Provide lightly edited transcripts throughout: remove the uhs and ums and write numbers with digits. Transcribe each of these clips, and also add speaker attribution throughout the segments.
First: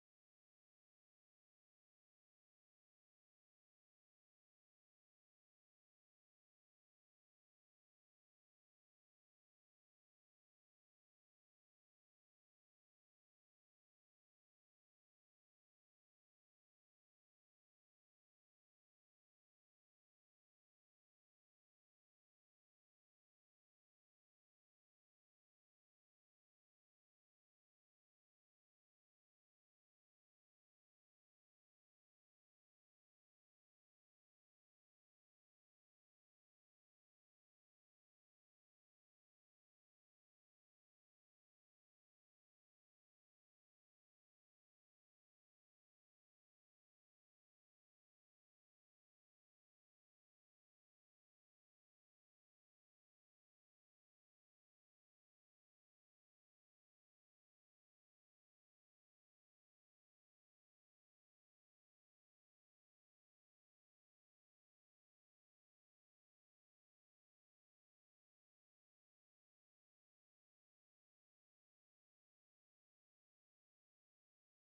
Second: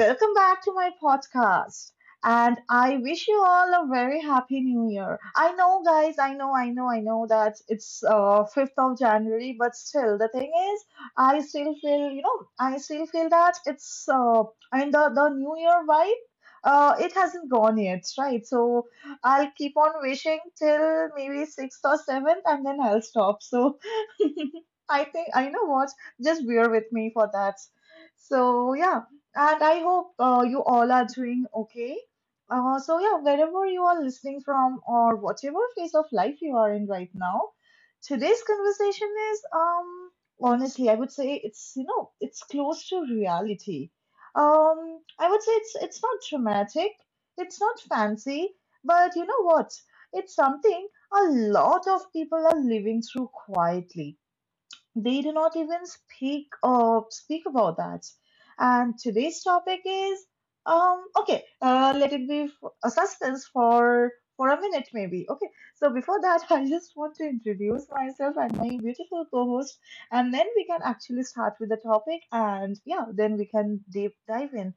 Speaker 1: welcome back to my podcast. And I wish you all a very happy new year. I know, guys, I know, I know, I know that it's 5th of January, but still, the thing is, I still feel, I still feel that it's. The new year vibe, it hasn't gone yet, right? So I'll keep on wishing till maybe 6th or 7th, and then I'll stop. So I think, I know what, just bear with me for that. So yeah, and I hope you all are doing okay. So yeah, wherever you are listening from or whatever phase of life you are in right now, today's conversation is honestly, I would say it's, you know, it's close to reality. I would say it's not dramatic, it's not fancy, but you know what? It's something a lot of people are living through quietly. They do not even speak about that. And today's topic is okay. Let it be a suspense for a minute maybe. Okay. So before that, I just want to introduce myself and my beautiful co-host, and then we can actually start with the topic. And yeah, then we can deep dive in.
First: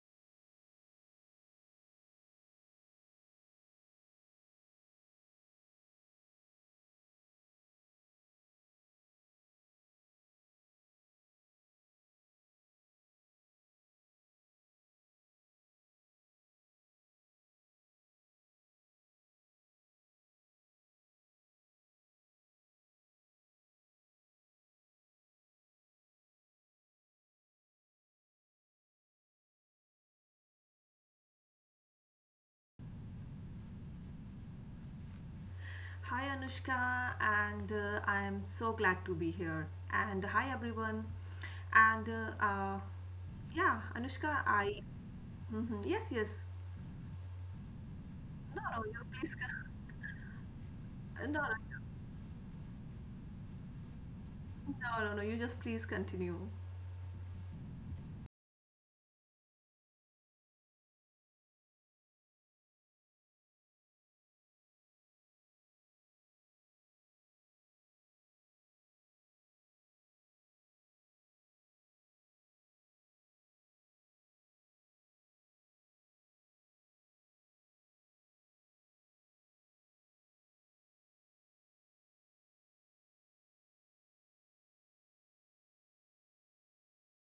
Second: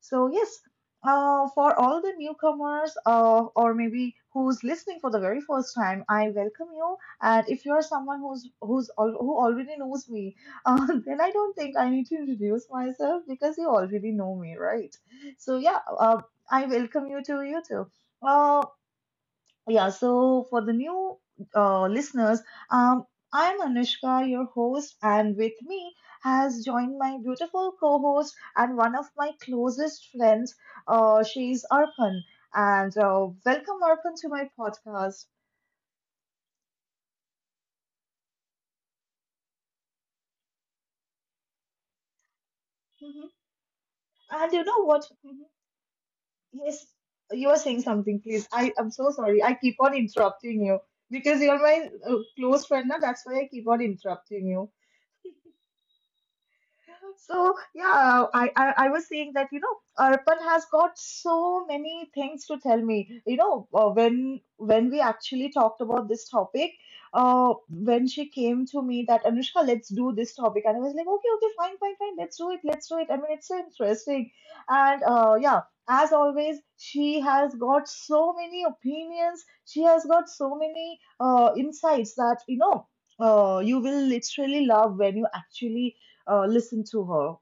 Speaker 1: So yes, for all the newcomers, or maybe who's listening for the very first time, I welcome you. And if you're someone who already knows me, then I don't think I need to introduce myself because you already know me, right? So yeah, I welcome you to YouTube. Uh, yeah. So for the new listeners, um, I'm Anushka, your host, and with me has joined my beautiful co-host and one of my closest friends. She's Arpan, and welcome Arpan to my podcast.
Speaker 2: Hi Anushka, and I am so glad to be here. And hi everyone. And
Speaker 1: Mhm.
Speaker 2: yeah, Anushka,
Speaker 1: And you know
Speaker 2: I
Speaker 1: what?
Speaker 2: Mhm. Yes, yes.
Speaker 1: Yes, you are saying something, please. I
Speaker 2: No,
Speaker 1: am
Speaker 2: no,
Speaker 1: so
Speaker 2: you
Speaker 1: sorry. I
Speaker 2: please.
Speaker 1: keep on interrupting you because
Speaker 2: No,
Speaker 1: you're
Speaker 2: no,
Speaker 1: my close friend now. That's why I keep on interrupting you.
Speaker 2: no, no, no. You just please continue.
Speaker 1: So yeah, I was saying that, you know, Arpan has got so many things to tell me. You know, when we actually talked about this topic, when she came to me that Anushka, let's do this topic, and I was like, okay, okay, fine, fine, fine, let's do it, let's do it. I mean, it's so interesting, and yeah, as always, she has got so many opinions. She has got so many insights that, you know, you will literally love when you actually listen to her.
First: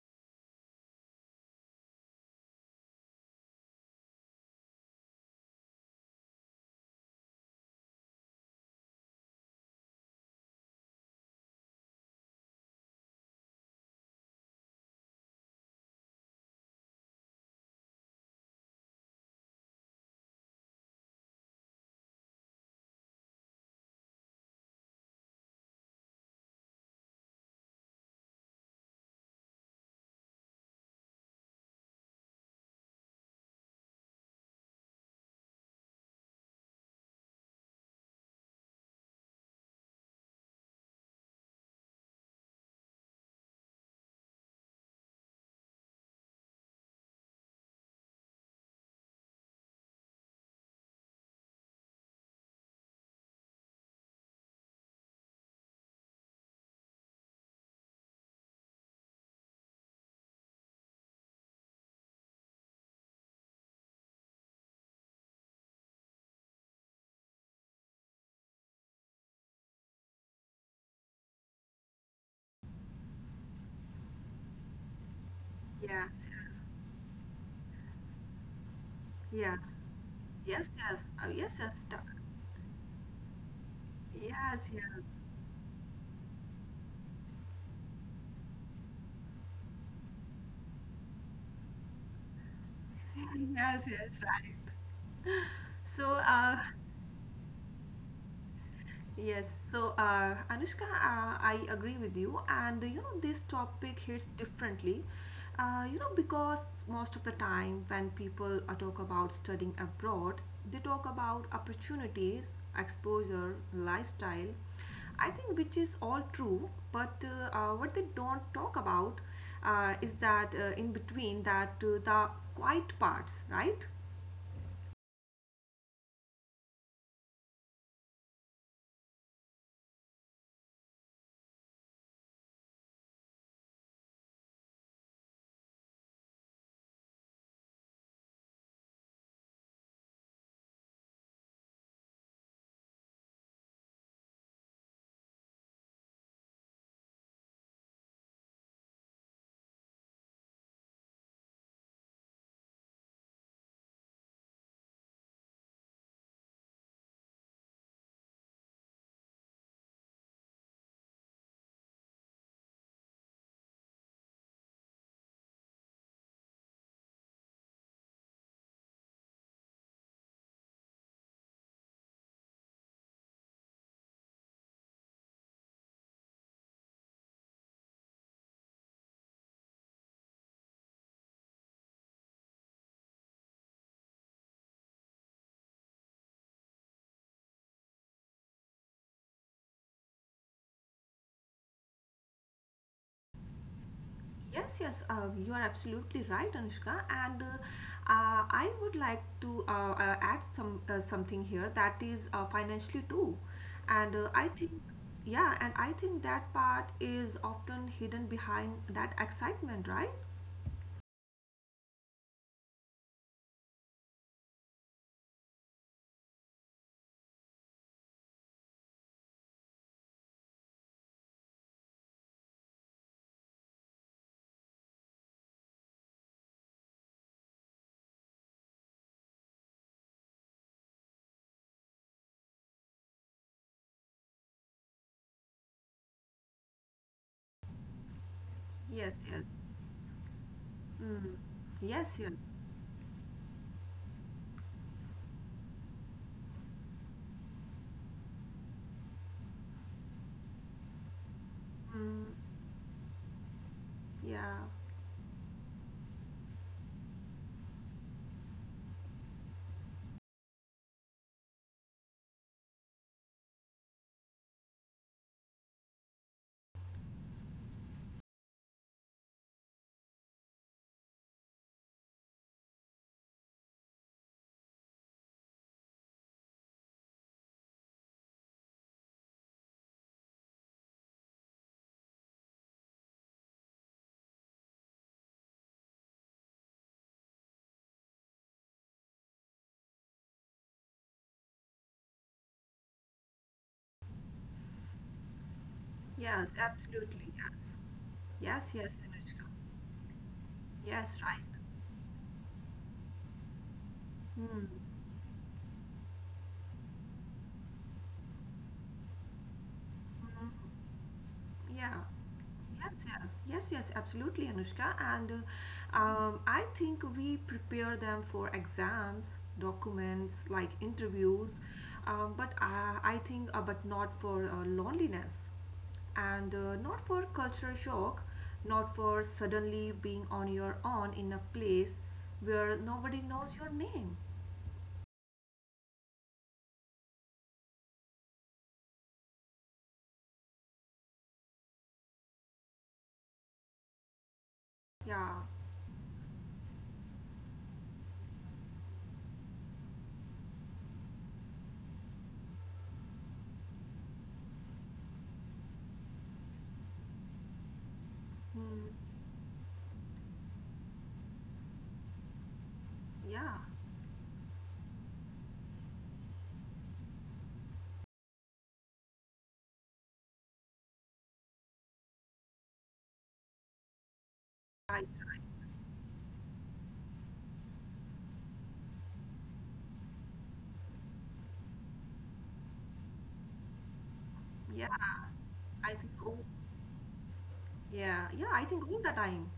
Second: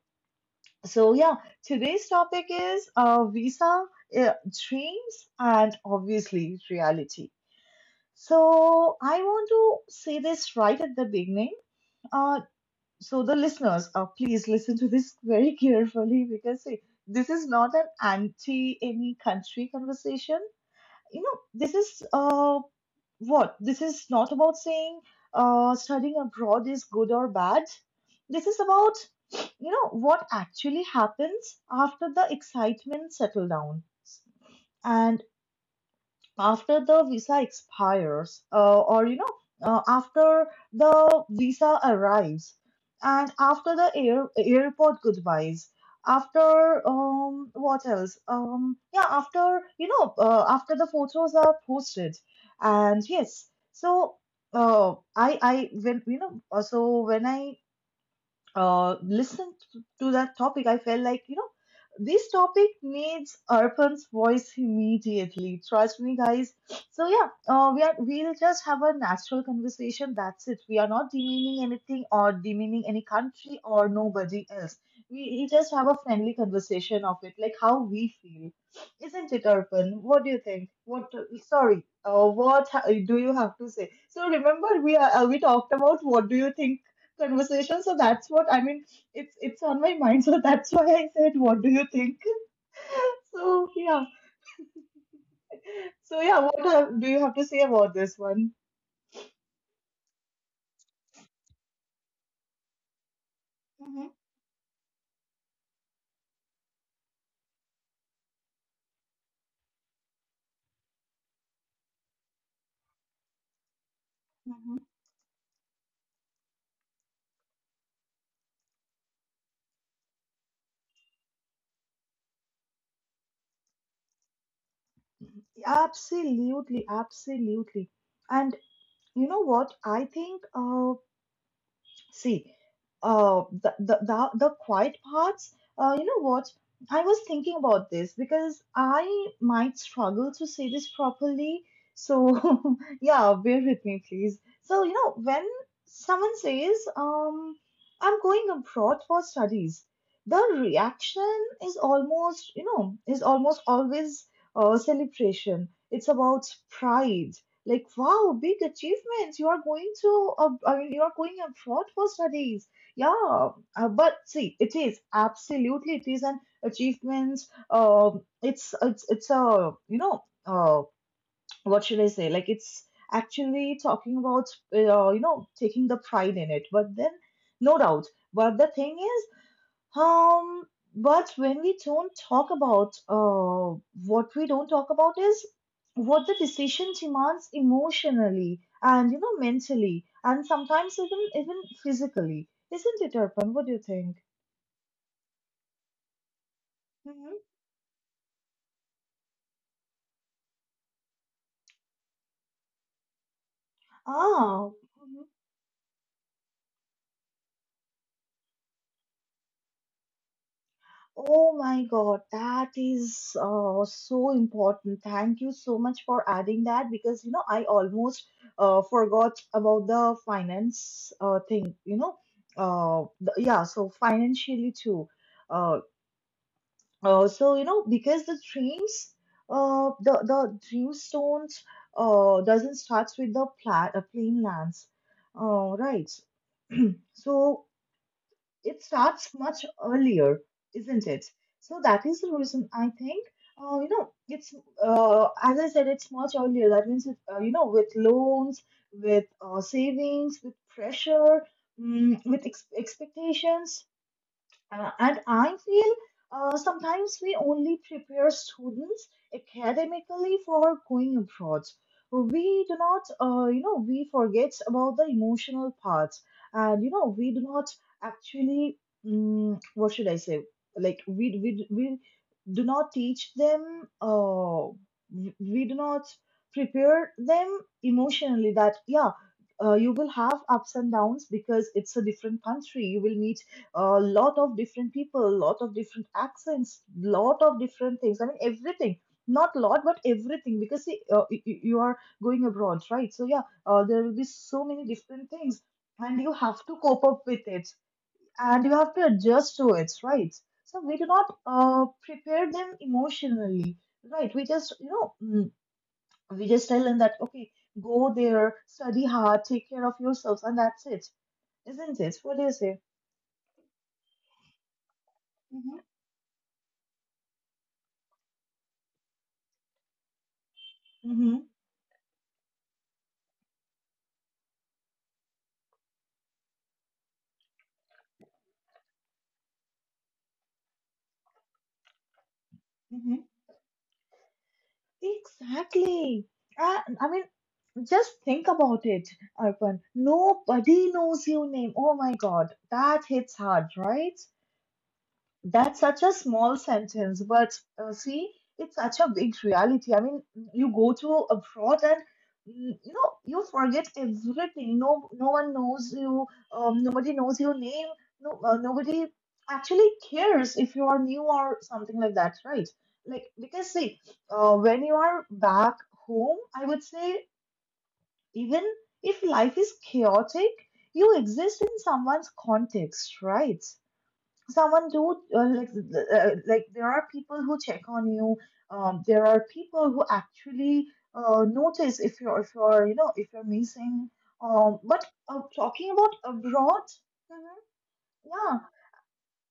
Speaker 1: So, yeah, today's topic is visa, uh, dreams, and obviously reality. So, I want to say this right at the beginning. Uh, so, the listeners, please listen to this very carefully because see, this is not an anti any country conversation. You know, this is what this is not about saying studying abroad is good or bad. This is about, you know, what actually happens after the excitement settle down and after the visa expires, or, you know, after the visa arrives, and after the airport goodbyes, after what else yeah, after, you know, after the photos are posted. And yes, so I when you know so when I listen to that topic, I felt like, you know, this topic needs Arpan's voice immediately. Trust me, guys. So yeah, we'll just have a natural conversation. That's it. We are not demeaning anything or demeaning any country or nobody else. We just have a
Speaker 2: Yes,
Speaker 1: friendly conversation of it, like how we feel, isn't it,
Speaker 2: yes,
Speaker 1: Arpan? What do you
Speaker 2: yes,
Speaker 1: think?
Speaker 2: yes,
Speaker 1: What?
Speaker 2: yes, yes.
Speaker 1: Sorry. What do you have to say? So
Speaker 2: Yes,
Speaker 1: remember, we
Speaker 2: yes,
Speaker 1: are, we talked about what do you think conversation. So that's what I mean. It's on my mind. So that's why I said, what do you think? So
Speaker 2: yes,
Speaker 1: yeah.
Speaker 2: yes. Right. So,
Speaker 1: So yeah.
Speaker 2: uh,
Speaker 1: What have, do you have to say about this one?
Speaker 2: Yes, so Anushka, I agree with you, and you know this topic
Speaker 1: Hmm.
Speaker 2: hits differently. You know, because most of the time when people talk about studying abroad, they talk about opportunities, exposure, lifestyle.
Speaker 1: Hmm.
Speaker 2: I think which is all true, but what they don't talk about is that in between that the quiet parts, right?
Speaker 1: Absolutely, absolutely. And you know what? I think. See, the quiet parts. You know what? I was thinking about this because I might struggle to say this properly. So yeah, bear with me, please. So you know, when someone says, I'm going abroad for studies, the reaction is almost, you know, is almost always celebration. It's about pride. Like, wow, big achievements. You are going to, I mean, you are going abroad for studies. Yeah, but see, it is absolutely, it is an achievement. It's a, you know, what should I say? Like, it's actually talking about, you know, taking the pride in it. But then, no doubt. But the thing um, but when we don't talk about, what we don't talk about is what the decision demands emotionally and, you know, mentally and sometimes even physically, isn't it, Arpan? What do you think?
Speaker 2: Yes, yes, you are absolutely right, Anushka.
Speaker 1: Hmm.
Speaker 2: And I would like to add something here, that is financially too. And I
Speaker 1: Ah,
Speaker 2: think,
Speaker 1: mhm.
Speaker 2: yeah, and I think that part is often hidden behind that excitement, right?
Speaker 1: Oh my God, that is so important. Thank you so much for adding that because, you know, I almost forgot about the finance thing. You know, yeah. So financially too. Uh, so you know, because the dreams, the dreamstones doesn't starts with the plain lands, right? So it
Speaker 2: Yes,
Speaker 1: starts
Speaker 2: yes,
Speaker 1: much earlier, isn't it? So that
Speaker 2: yes,
Speaker 1: is the
Speaker 2: yes.
Speaker 1: reason I think, you know, it's, as I said, it's much earlier. That means, you know, with loans, with savings, with pressure, mm,
Speaker 2: Mm,
Speaker 1: with expectations,
Speaker 2: yeah,
Speaker 1: and I feel sometimes we only prepare students academically for going abroad. We do not, you know, we forget about the emotional parts, and you know, we do not actually, mm, what should I say? Like we do not teach them. We do not prepare them emotionally that yeah, you will have ups and downs because it's a different country. You will meet a lot of different people, a lot of different accents, lot of different things. I mean, everything. Not lot, but everything. Because see, you are going abroad, right? So yeah, there will be so many different things, and you
Speaker 2: yes,
Speaker 1: have to cope up
Speaker 2: absolutely,
Speaker 1: with it,
Speaker 2: yes,
Speaker 1: and you
Speaker 2: yes,
Speaker 1: have
Speaker 2: yes,
Speaker 1: to
Speaker 2: Anushka.
Speaker 1: adjust to it, right? So we do
Speaker 2: Yes,
Speaker 1: not
Speaker 2: right.
Speaker 1: prepare them emotionally, right? We just,
Speaker 2: Mm,
Speaker 1: you know, mm, we just tell them that okay, go there, study hard, take care of yourselves, and that's it, isn't
Speaker 2: yeah.
Speaker 1: it? What do you say?
Speaker 2: Yes, yes, yes, yes, absolutely, Anushka. And
Speaker 1: Mm-hmm.
Speaker 2: I think we prepare them for exams, documents, like
Speaker 1: Mm-hmm.
Speaker 2: interviews, but I think, but not for loneliness, and not for cultural shock, not for suddenly being on your own in a place where nobody
Speaker 1: Mm-hmm.
Speaker 2: knows your name.
Speaker 1: Exactly. I mean, just think about it, Arpan. Nobody knows your name. Oh my God, that hits hard, right?
Speaker 2: Yeah,
Speaker 1: That's such a small sentence, but see, it's such a big reality. I mean, you go to abroad and mm, you know, you forget everything. No, no one knows you. Nobody knows your name. No, nobody actually cares if you are new or something like that, right? Like
Speaker 2: yeah,
Speaker 1: because see, when you are back home, I would say even if life is chaotic, you exist in someone's context, right? someone
Speaker 2: I,
Speaker 1: do like there are people who check on you, there are people who actually notice if you're you know if you're missing,
Speaker 2: yeah,
Speaker 1: but
Speaker 2: I
Speaker 1: talking
Speaker 2: think,
Speaker 1: about
Speaker 2: oh,
Speaker 1: abroad. Mhm,
Speaker 2: yeah, yeah,
Speaker 1: yeah.
Speaker 2: I think all the time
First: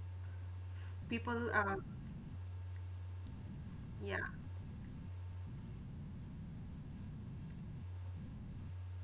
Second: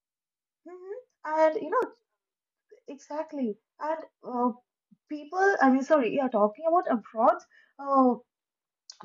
Speaker 1: Mhm,
Speaker 2: people,
Speaker 1: and you know, exactly. And
Speaker 2: yeah.
Speaker 1: uh, people I mean sorry, yeah, talking about abroad, uh,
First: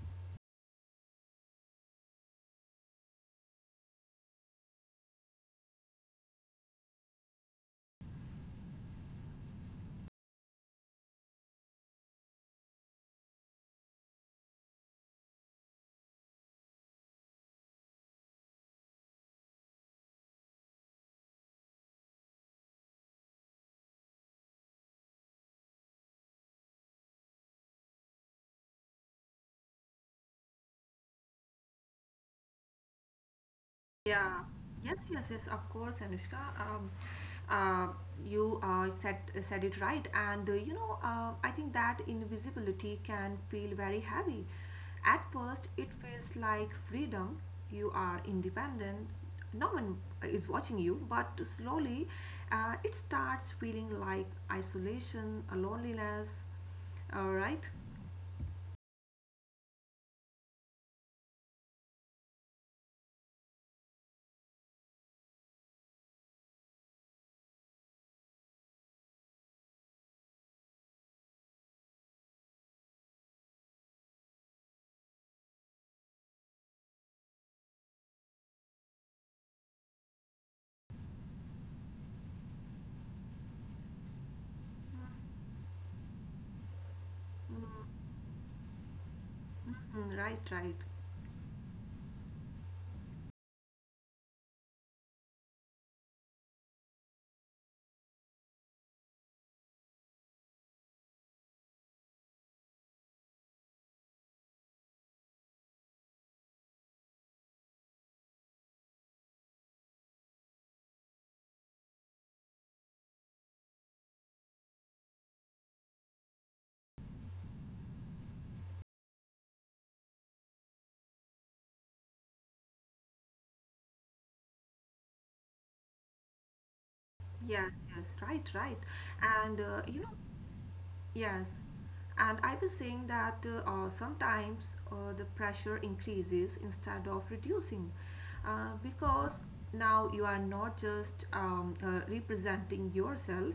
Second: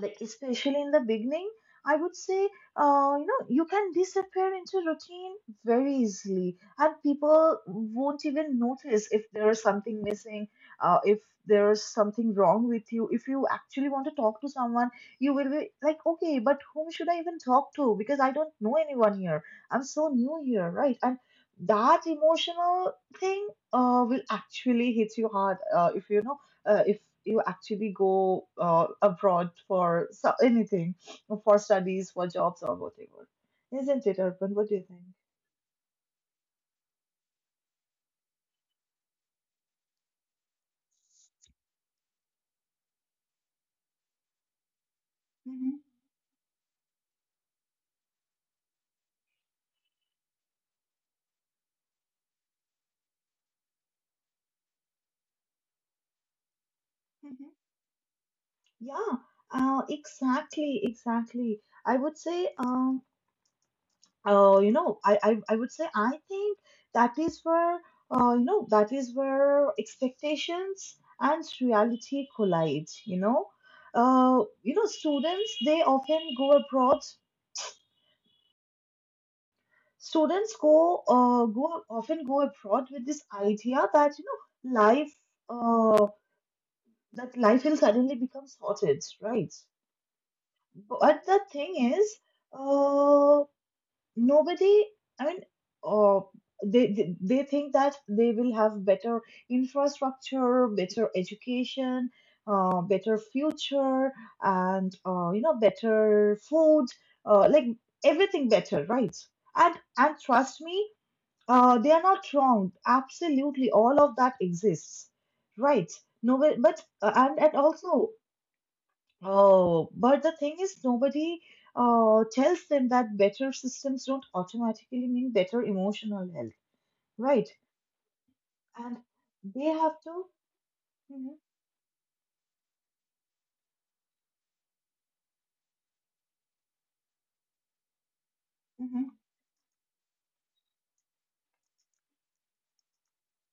Speaker 1: like especially in the beginning, I would say, you know, you can disappear into routine very easily, and people won't even notice if there is something missing, if there is something wrong with you. If you actually want to talk to someone, you will be like okay, but whom should I even talk to because I don't know anyone here. I'm so new here, right? And that emotional thing will actually hit you hard if you know if you actually go abroad for anything, for studies, for jobs, or whatever. Isn't it,
Speaker 2: Yeah.
Speaker 1: Urban? What do you
Speaker 2: Yes,
Speaker 1: think?
Speaker 2: yes, yes, of course, Anushka. Uh, you said it right, and you know, I think that invisibility can feel very heavy. At first,
Speaker 1: Hmm.
Speaker 2: it feels like freedom. You are independent. No one is watching you, but slowly, it starts feeling like isolation, a loneliness. All
Speaker 1: Hmm.
Speaker 2: right.
Speaker 1: Yeah, exactly, exactly. I would say, you know, I would say I think that is where, you know, that is where expectations and reality collide, you know. You know, students, they often go abroad, students go go often go abroad with this idea that you know life uh, that life will suddenly become sorted, right?
Speaker 2: Mhm. Right, right.
Speaker 1: But the thing is, uh, nobody I mean uh, they think that they will have better infrastructure, better education, better future, and you know, better food, like everything better, right? And trust me, they are not wrong. Absolutely, all of that exists, right? No, but- and also, but the thing is, nobody tells them that better systems don't automatically mean better emotional health, right?
Speaker 2: Yes, yes, right, right.
Speaker 1: And
Speaker 2: And
Speaker 1: they have
Speaker 2: you know,
Speaker 1: to. Mhm,
Speaker 2: yes, and I was saying that sometimes the pressure increases instead of reducing
Speaker 1: mhm.
Speaker 2: because now you are not just representing yourself,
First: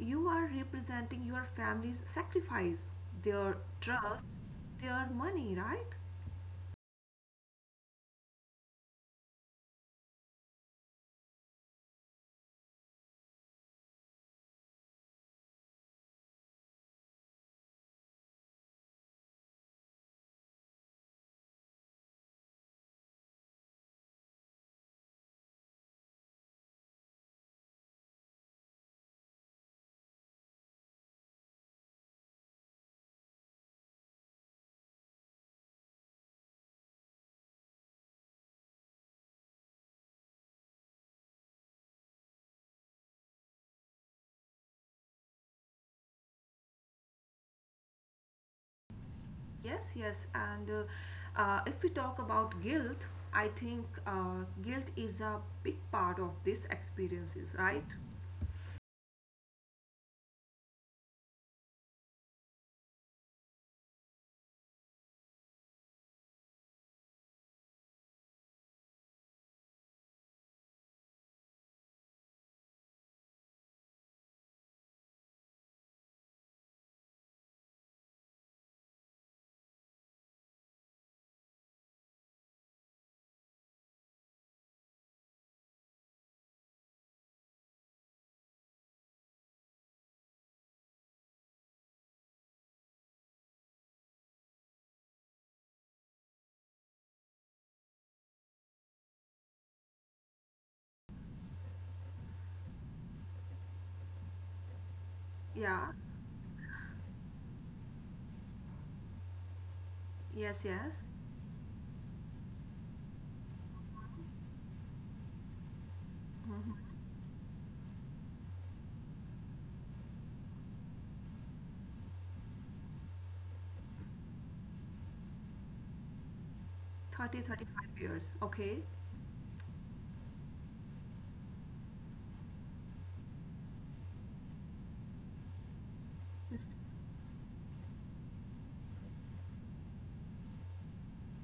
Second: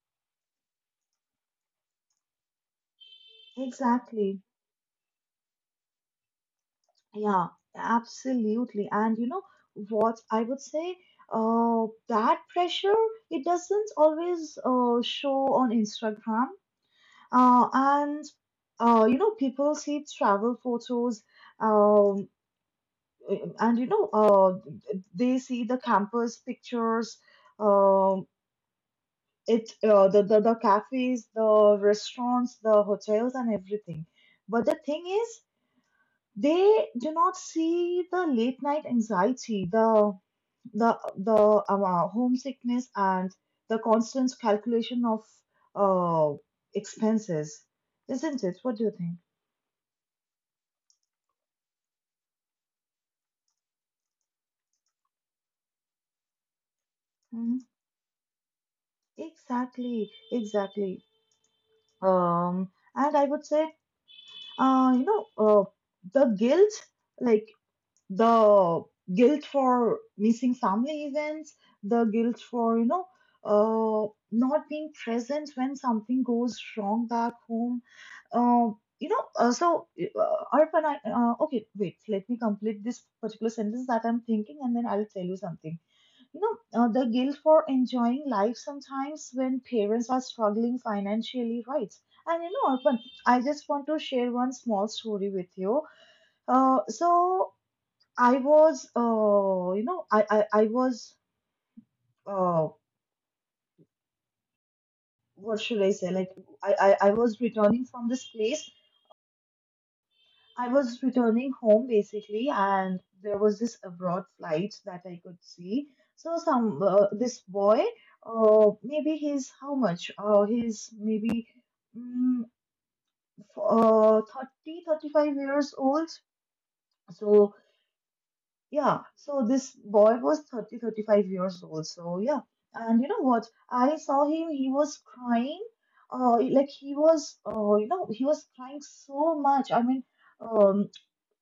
Speaker 2: you are representing your family's sacrifice, their trust,
Speaker 1: Exactly.
Speaker 2: their money, right?
Speaker 1: Yeah, absolutely. And you know what I would say? That pressure, it doesn't always show on Instagram. Uh, and people see travel photos. Um, and you know, uh, they see the campus pictures. Um, it uh, the, the the cafes, the restaurants, the hotels, and everything. But the thing is, they do not see the late night anxiety, the homesickness, and the constant calculation of uh, expenses, isn't it? What do you think?
Speaker 2: Yes, yes, and if we talk about guilt, I think guilt is a big part of these experiences,
Speaker 1: Mhm.
Speaker 2: right?
Speaker 1: Exactly, exactly. And I would say, uh, you know, uh, the guilt, like the guilt for missing family events, the guilt for, uh, not being present when something goes wrong back home. Arpan, okay, wait, let me complete this particular sentence that I'm thinking and then I'll tell you something. The guilt for enjoying life sometimes when parents are struggling financially, right? And you know, Arpan, I just want to share one small story with you. So I was, you know, I was, uh, what should
Speaker 2: Yeah,
Speaker 1: I say? Like, I was returning from this place.
Speaker 2: yes,
Speaker 1: I
Speaker 2: yes.
Speaker 1: was returning home basically, and there was this abroad flight that I could see. So
Speaker 2: Mhm.
Speaker 1: some this boy, maybe he's how much? He's maybe mm, 30, 35 years old.
Speaker 2: 30,
Speaker 1: So
Speaker 2: 35 years. Okay.
Speaker 1: yeah, so this boy was 30, 35 years old. So yeah, and you know what? I saw him. He was crying. He was crying so much. I mean. Um,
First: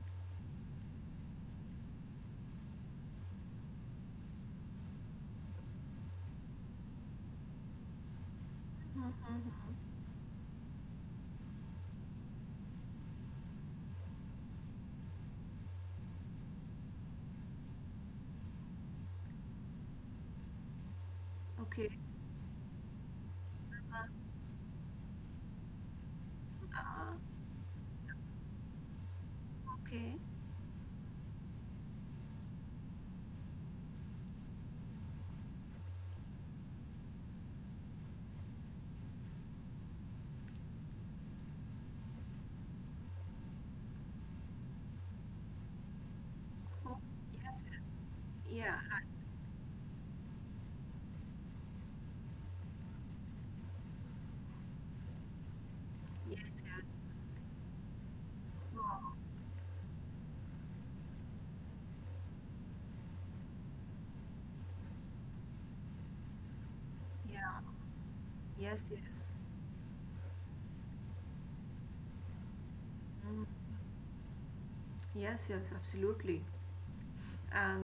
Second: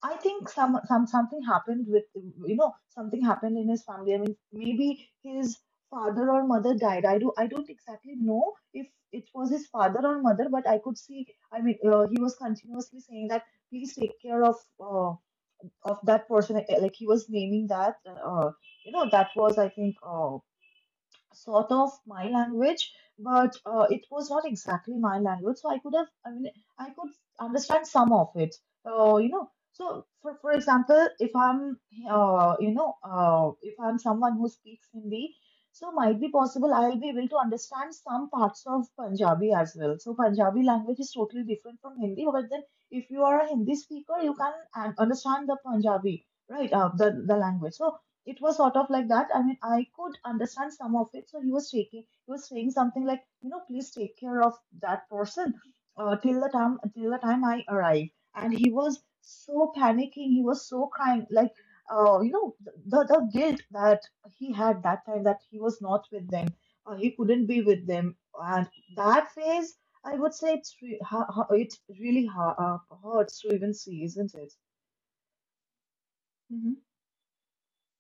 Speaker 1: I think something happened. With you know Something happened in his family. I mean, maybe his father or mother died. I don't exactly know if it was his father or mother, but I could see. I mean, he was continuously saying that please take care of that person. Like he was naming that. That was I think sort
Speaker 2: Okay.
Speaker 1: of my language, but it
Speaker 2: Uh,
Speaker 1: was not exactly my language. So I could have, I mean, I could
Speaker 2: uh,
Speaker 1: understand some of it. Uh, you know, so
Speaker 2: okay.
Speaker 1: for for example, if I'm someone who speaks Hindi, so might be possible I'll be able to understand some parts of Punjabi as well. So Punjabi language is totally different from Hindi, but then if you are a Hindi speaker, you can understand the Punjabi, right? Uh,
Speaker 2: Oh,
Speaker 1: the the language.
Speaker 2: yes, yes.
Speaker 1: So it was sort
Speaker 2: Yeah.
Speaker 1: of like
Speaker 2: Right.
Speaker 1: that. I mean, I could understand some of it. So he was saying something like, you know, please take care of that person
Speaker 2: Yes, yes.
Speaker 1: till the time I arrive. And he was
Speaker 2: Wow.
Speaker 1: so panicking. He was so crying, like, uh, you know, the guilt that he had that time that he was not with them, he couldn't be
Speaker 2: Yeah.
Speaker 1: with them, and
Speaker 2: Yes, yes.
Speaker 1: that phase. I would say it really hurts to
Speaker 2: Mm.
Speaker 1: even see, isn't it?
Speaker 2: Yes, yes, absolutely.
Speaker 1: Hmm.
Speaker 2: And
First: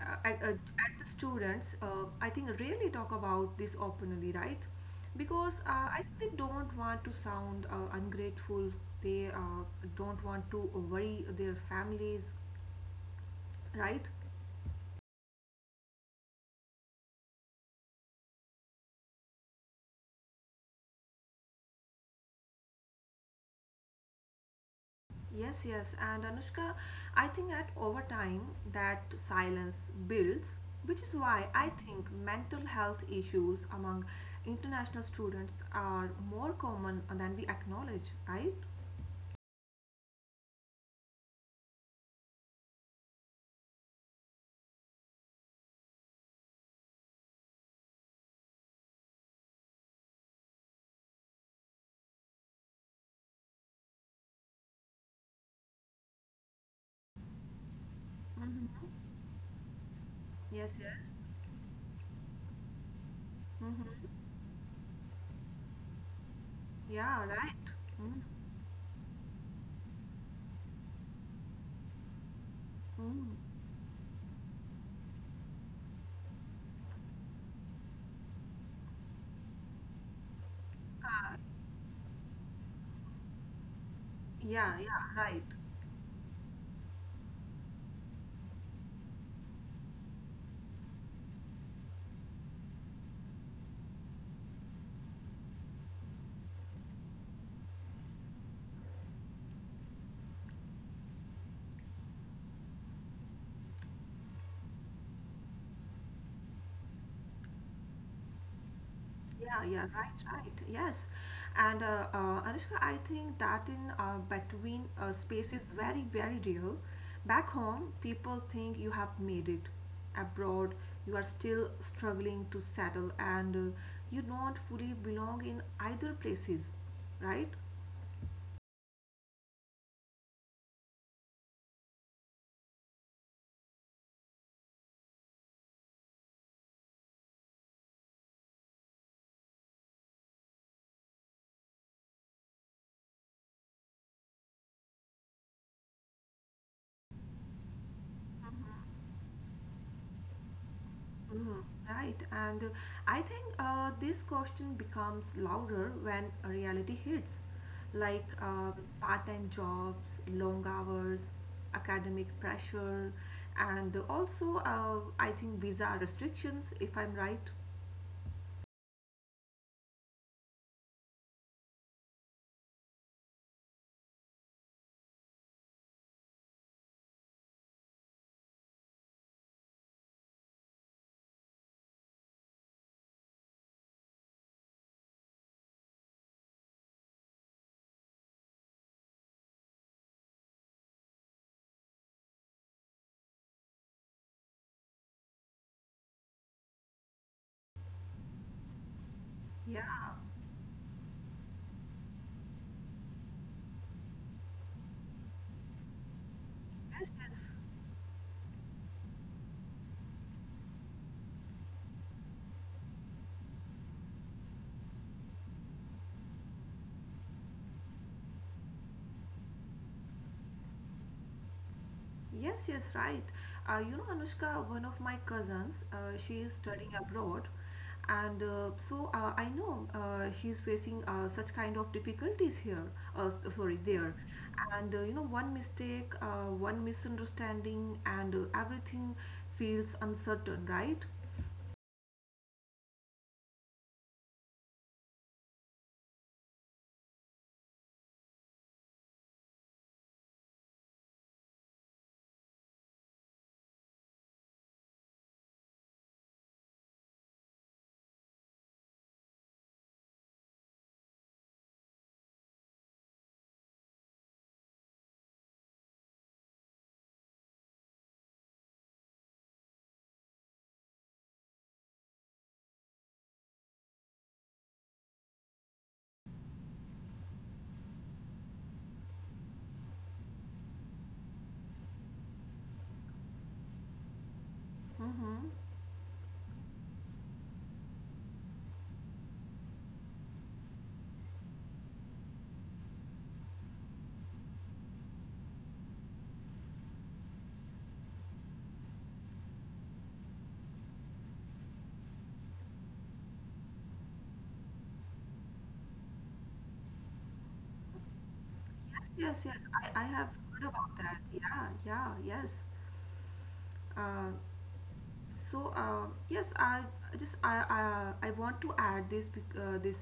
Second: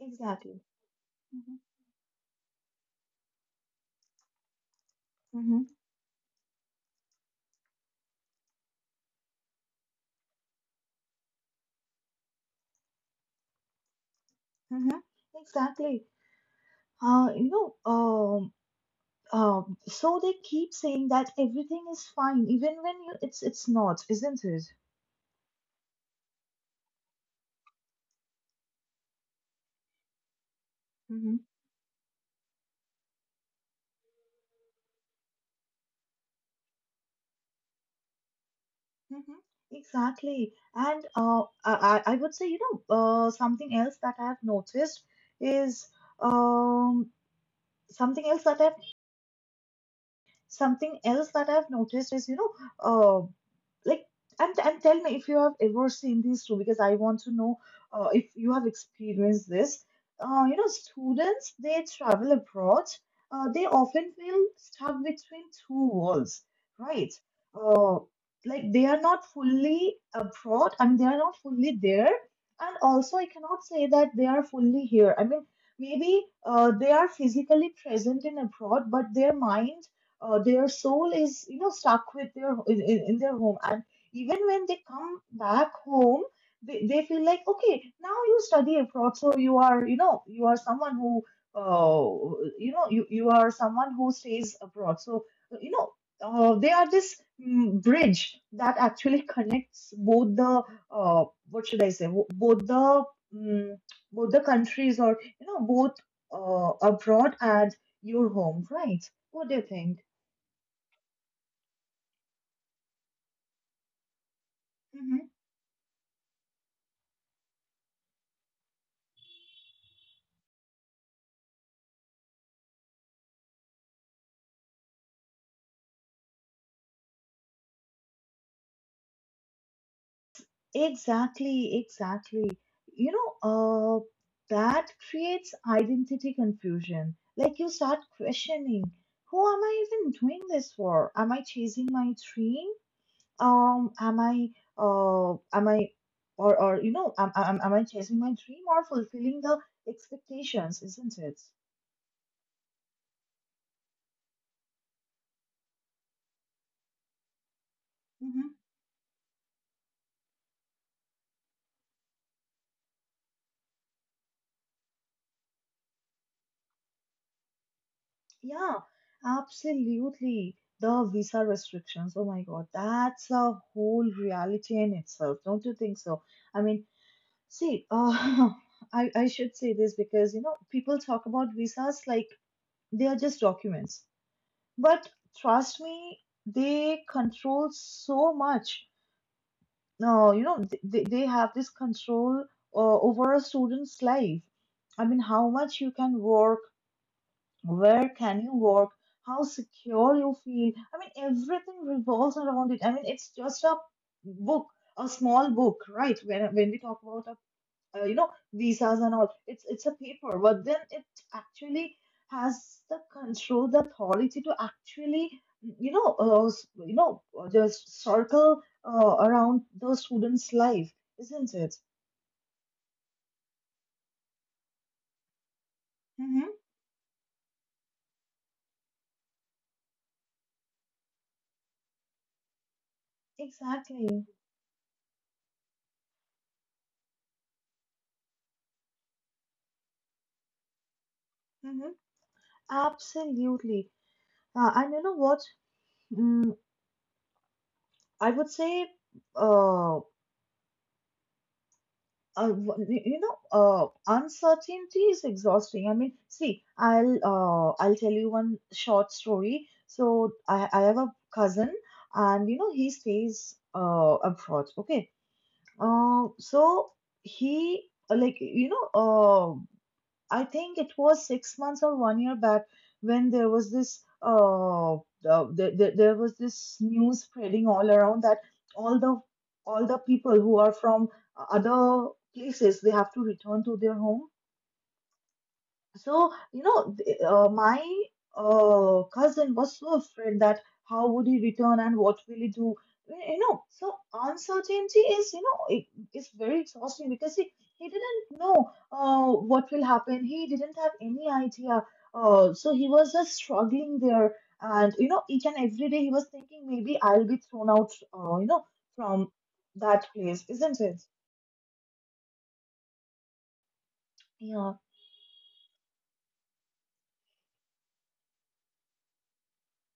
Speaker 2: uh, at, at at the students, I think really talk about this openly, right? Because
Speaker 1: Hmm.
Speaker 2: I think they don't want to sound ungrateful. They don't want to worry their families, right?
Speaker 1: Mhm. Exactly. Uh, you know, um, so they keep saying that everything is fine, even when you, it's not, isn't it?
Speaker 2: Yes, yes. And Anushka, I think that over time that silence builds, which is
Speaker 1: Hmm.
Speaker 2: why I think mental health issues among international students are more common than we acknowledge, right?
Speaker 1: Mm-hmm. Exactly. And I would say, something else that I've noticed is um, something else that I've Something else that I've noticed is, uh, like, and tell me if you have ever seen these two, because I want to know if you have experienced this.
Speaker 2: Yes, yes.
Speaker 1: They travel abroad, they often feel stuck between two worlds, right?
Speaker 2: Yeah, right.
Speaker 1: Uh, they are not fully abroad. I mean, they are not fully there. And also, I
Speaker 2: mm
Speaker 1: cannot say that they are fully here. I mean, maybe they are physically present in abroad, but their mind, their soul
Speaker 2: Uh,
Speaker 1: is you know stuck with their in their home. And even when
Speaker 2: Yeah,
Speaker 1: they
Speaker 2: yeah,
Speaker 1: come
Speaker 2: right.
Speaker 1: back home, they feel like okay now you study abroad so you are you know you are someone who, uh, you are someone who stays abroad. So you know they are this bridge that actually connects both the uh, what should I say wo- both the mm both the countries, or you know both abroad and your home, right? What
Speaker 2: Yeah,
Speaker 1: do you
Speaker 2: yeah,
Speaker 1: think?
Speaker 2: right, right. Yes. And Anushka, I think that in between
Speaker 1: Mhm.
Speaker 2: space is very, very real. Back home, people think you have made it. Abroad, you are still struggling to settle, and you don't fully belong in either places, right?
Speaker 1: Exactly, exactly. You know, that creates identity confusion. Like you start questioning, who am I even doing this for? Am I chasing my dream? Um, am I, am I, or you know, am I chasing my dream or fulfilling the expectations, isn't it?
Speaker 2: Mhm. Right, and I think this question becomes louder when reality hits, like part-time jobs, long hours, academic pressure, and also I think visa restrictions, if I'm right.
Speaker 1: Yeah, absolutely. The visa restrictions. Oh my God, that's a whole reality in itself. Don't you think so? I mean, see, I should say this because, you know, people talk about visas like they are just documents. But trust me, they control so much. No, you know, they have this control over a student's life. I mean, how much you can work, where can you work, how
Speaker 2: Yeah,
Speaker 1: secure you feel. I mean, everything revolves around it. I mean, it's just a book, a small book, right? When we
Speaker 2: yes,
Speaker 1: talk
Speaker 2: yes.
Speaker 1: about a, visas and all, it's a paper, but then it actually has the control, the authority to actually just circle around the student's life, isn't it?
Speaker 2: Yes, yes, right. You know, Anushka, one of my cousins, she is
Speaker 1: Hmm.
Speaker 2: studying abroad, and I know she is facing such kind of difficulties here, sorry, there.
Speaker 1: Exactly.
Speaker 2: And you know, one mistake, one misunderstanding, and everything feels uncertain, right?
Speaker 1: Hmm. Absolutely. And you know what? Mm, I would say, uh, uh, w- y- you know, uh, uncertainty is exhausting. I mean, see, I'll tell you one short story. So I have a cousin, and you know, he stays abroad. Okay. So he like you know I think it was 6 months or one year back when there was there was this news spreading all around that all the all the people who are from other places they have to return to their home. So, you know, my cousin was so afraid that how would he return and what will he do? You know, so uncertainty is, you know, it's very exhausting because he didn't know what will happen. He didn't have any idea. He was just struggling there. And, you know, each and every day he was thinking, maybe I'll be thrown out, uh, you know,
Speaker 2: Yes, yes,
Speaker 1: from
Speaker 2: yes. I
Speaker 1: that
Speaker 2: have
Speaker 1: place,
Speaker 2: heard about
Speaker 1: isn't
Speaker 2: that.
Speaker 1: it?
Speaker 2: Yeah, yeah, yes. Uh,
Speaker 1: Yeah.
Speaker 2: yes, I just I want to add this bec- this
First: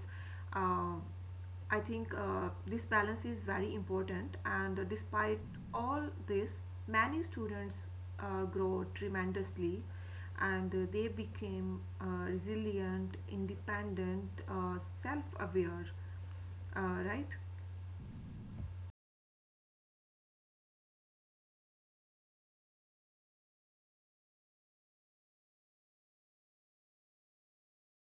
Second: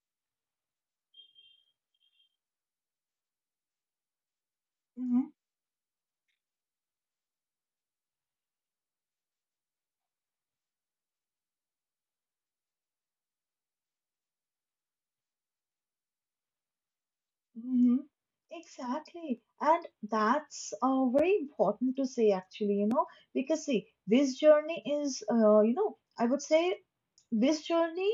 Speaker 2: uh, I think this balance is very important. And despite all this, many students grow tremendously, and they became resilient, independent, self-aware. Right?
Speaker 1: Hmm. Exactly. And that's very important to say, actually, you know, because see, this journey is, I would say this journey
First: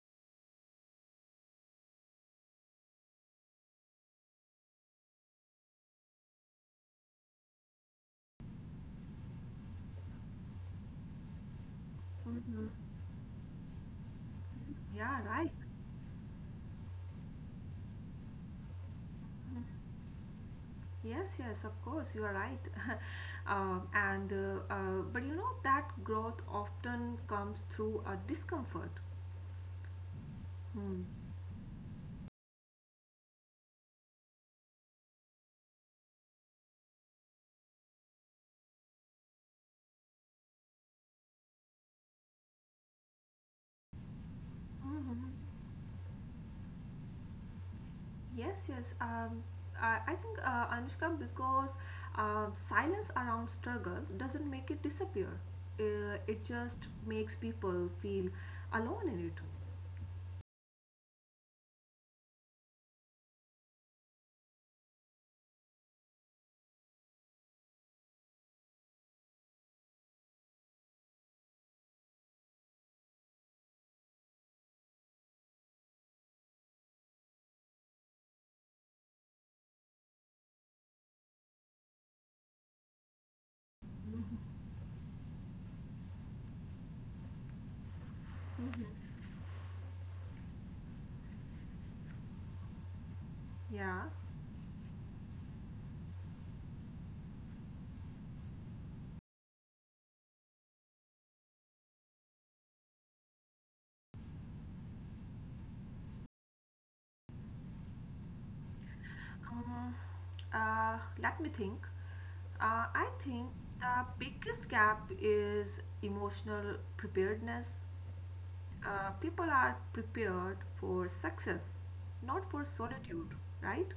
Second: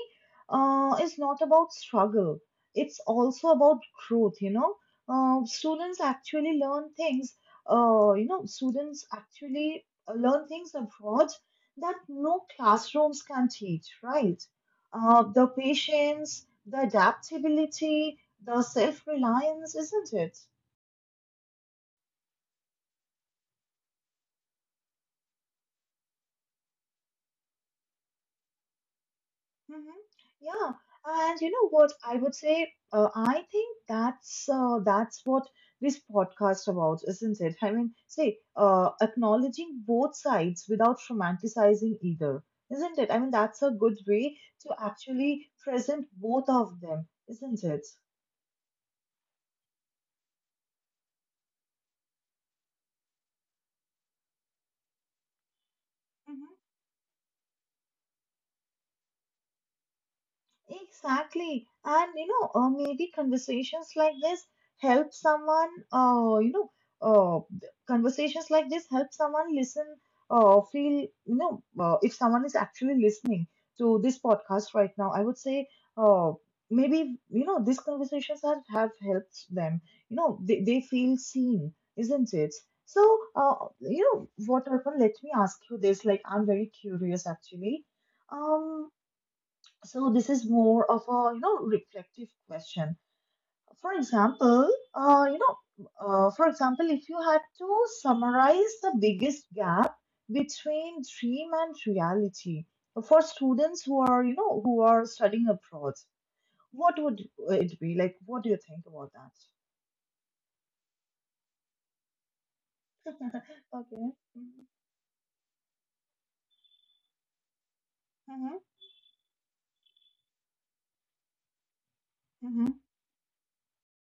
Speaker 1: is not about struggle. It's also about growth, you know. Students actually learn things, you know, students actually learn things abroad that no classrooms can teach, right?
Speaker 2: Yeah,
Speaker 1: Uh,
Speaker 2: right.
Speaker 1: the patience, the adaptability, the self-reliance, isn't it?
Speaker 2: Yes, yes, of course, you are right. And But you know that growth often comes through a discomfort.
Speaker 1: Hmm. Yeah,
Speaker 2: Hmm.
Speaker 1: and you know what? I would say, I think that's what this podcast about, isn't it? I mean, say, acknowledging both sides without romanticizing either, isn't it? I mean, that's a good way to actually present both of them, isn't it?
Speaker 2: Yes, yes. I think, Anushka, because silence around struggle doesn't make it disappear. It just makes people feel alone in it.
Speaker 1: Exactly. And you know, maybe conversations like this help someone, uh, conversations like this help someone listen, feel, you know, if someone is actually listening to this podcast right now, I would say, uh, maybe, you know, these conversations have helped them. You know, they feel seen, isn't it? So, Arpan, let me ask you this, like, I'm very curious actually. Um, so this is more of a you know reflective question. For
Speaker 2: Yeah.
Speaker 1: example, uh, you know, for example, if you had to summarize the biggest gap between dream and reality for students who are you know who are studying abroad, what would it be like? What do you think about that?
Speaker 2: Um, Let me think. I think the
Speaker 1: okay.
Speaker 2: biggest gap is emotional preparedness.
Speaker 1: Mm-hmm.
Speaker 2: People are prepared for success, not for
Speaker 1: Mm-hmm.
Speaker 2: solitude, right?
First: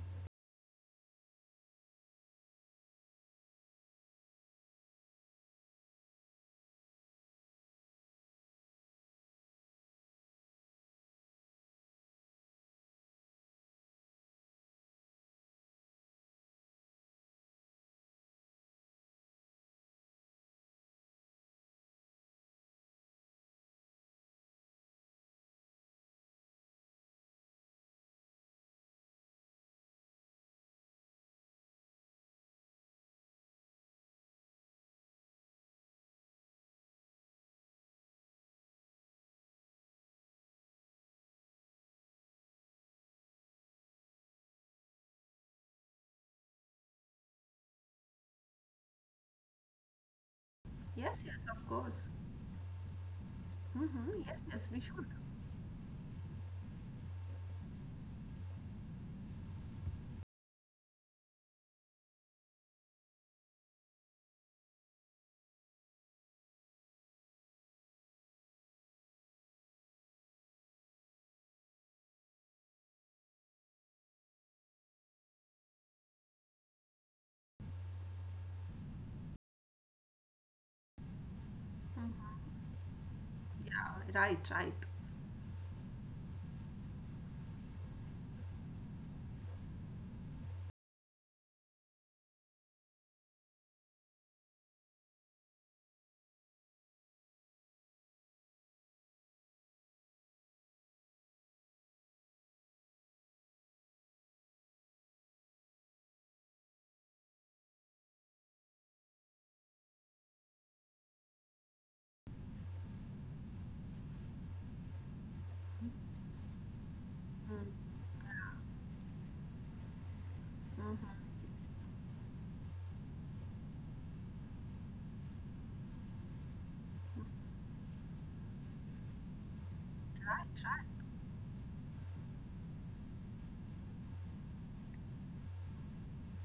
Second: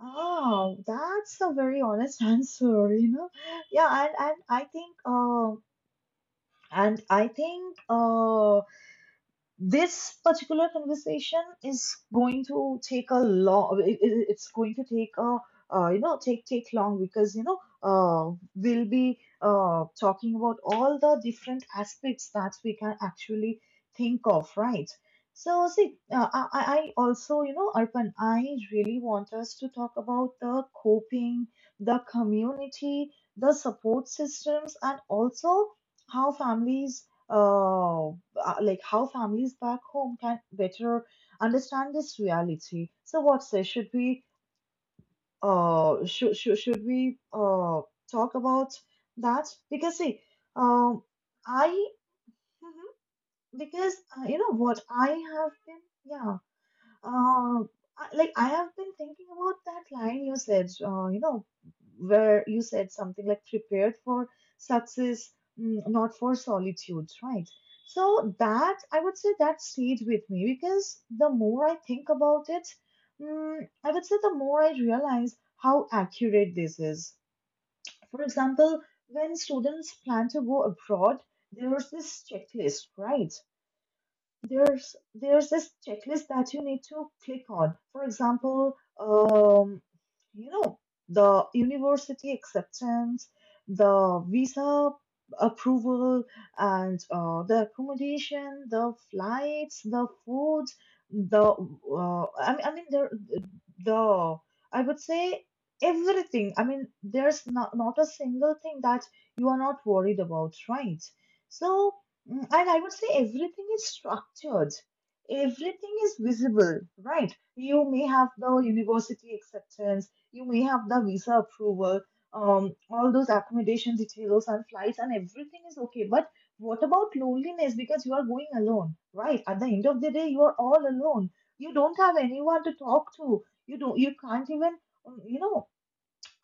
Speaker 1: Oh, that's a very honest answer, you know. Yeah, and and I think uh, and I think this particular conversation is going to take a long. It's going to take a, you know take take long, because you know we'll be talking about all the different aspects that we can actually think of, right? So see, I also you know Arpan I really want us to talk about the coping, the community, the support systems, and also how families, uh, like how families back home can better understand this reality. So what say, should we should we talk about that? Because see, um,
Speaker 2: Yes, yes, of
Speaker 1: I,
Speaker 2: course.
Speaker 1: mhm, Because
Speaker 2: Hmm. Yes,
Speaker 1: you know
Speaker 2: yes, we
Speaker 1: what
Speaker 2: should.
Speaker 1: I have been, uh, like I have been thinking about that line you said, you know, where you said something like prepared for success, not for solitude, right? So that, I would say, that stayed with me because the more I think about it, I would say the more I realize how accurate this is. For example, when students plan to go abroad, there's this checklist, right?
Speaker 2: Yeah, right, right.
Speaker 1: There's this checklist that you need to click on. For example, you know, the university acceptance, the visa approval, and the accommodation, the flights, the food, the I mean there the I would say everything. I mean, there's not a single thing that you are not worried about, right? So, and I would say everything is structured. Everything is visible, right? You may have the university acceptance, you may have
Speaker 2: Hmm.
Speaker 1: the visa approval, all those accommodation details and flights, and everything is okay. But what about loneliness? Because you are going alone, right? At the end of the day, you
Speaker 2: Right,
Speaker 1: are all
Speaker 2: right.
Speaker 1: alone. You don't have anyone to talk to. You don't. You can't even, um, you know,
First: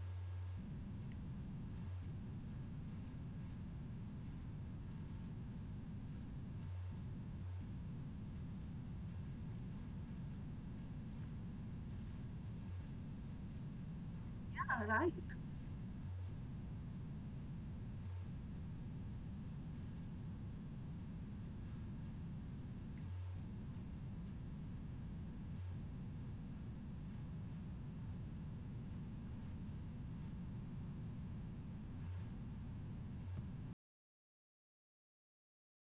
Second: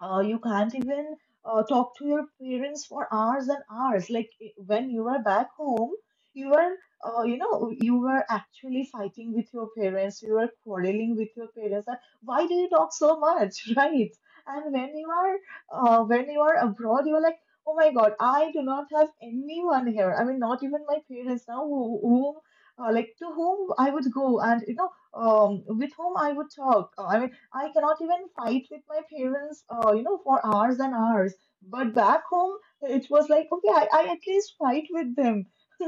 Speaker 1: you can't even talk to your parents for hours and hours. When you are back home, you were, uh, you know, you were actually fighting with your parents. You were quarreling with your parents. That, why do you talk so much, right? And
Speaker 2: Yeah, right.
Speaker 1: when you are abroad, you are like, oh my God, I do not have anyone here. I mean, not even my parents now, who, whom. Like, to whom I would go, and you know, with whom I would talk. I mean, I cannot even fight with my parents, for hours and hours. But back home, it was like, okay, I at least fight with them.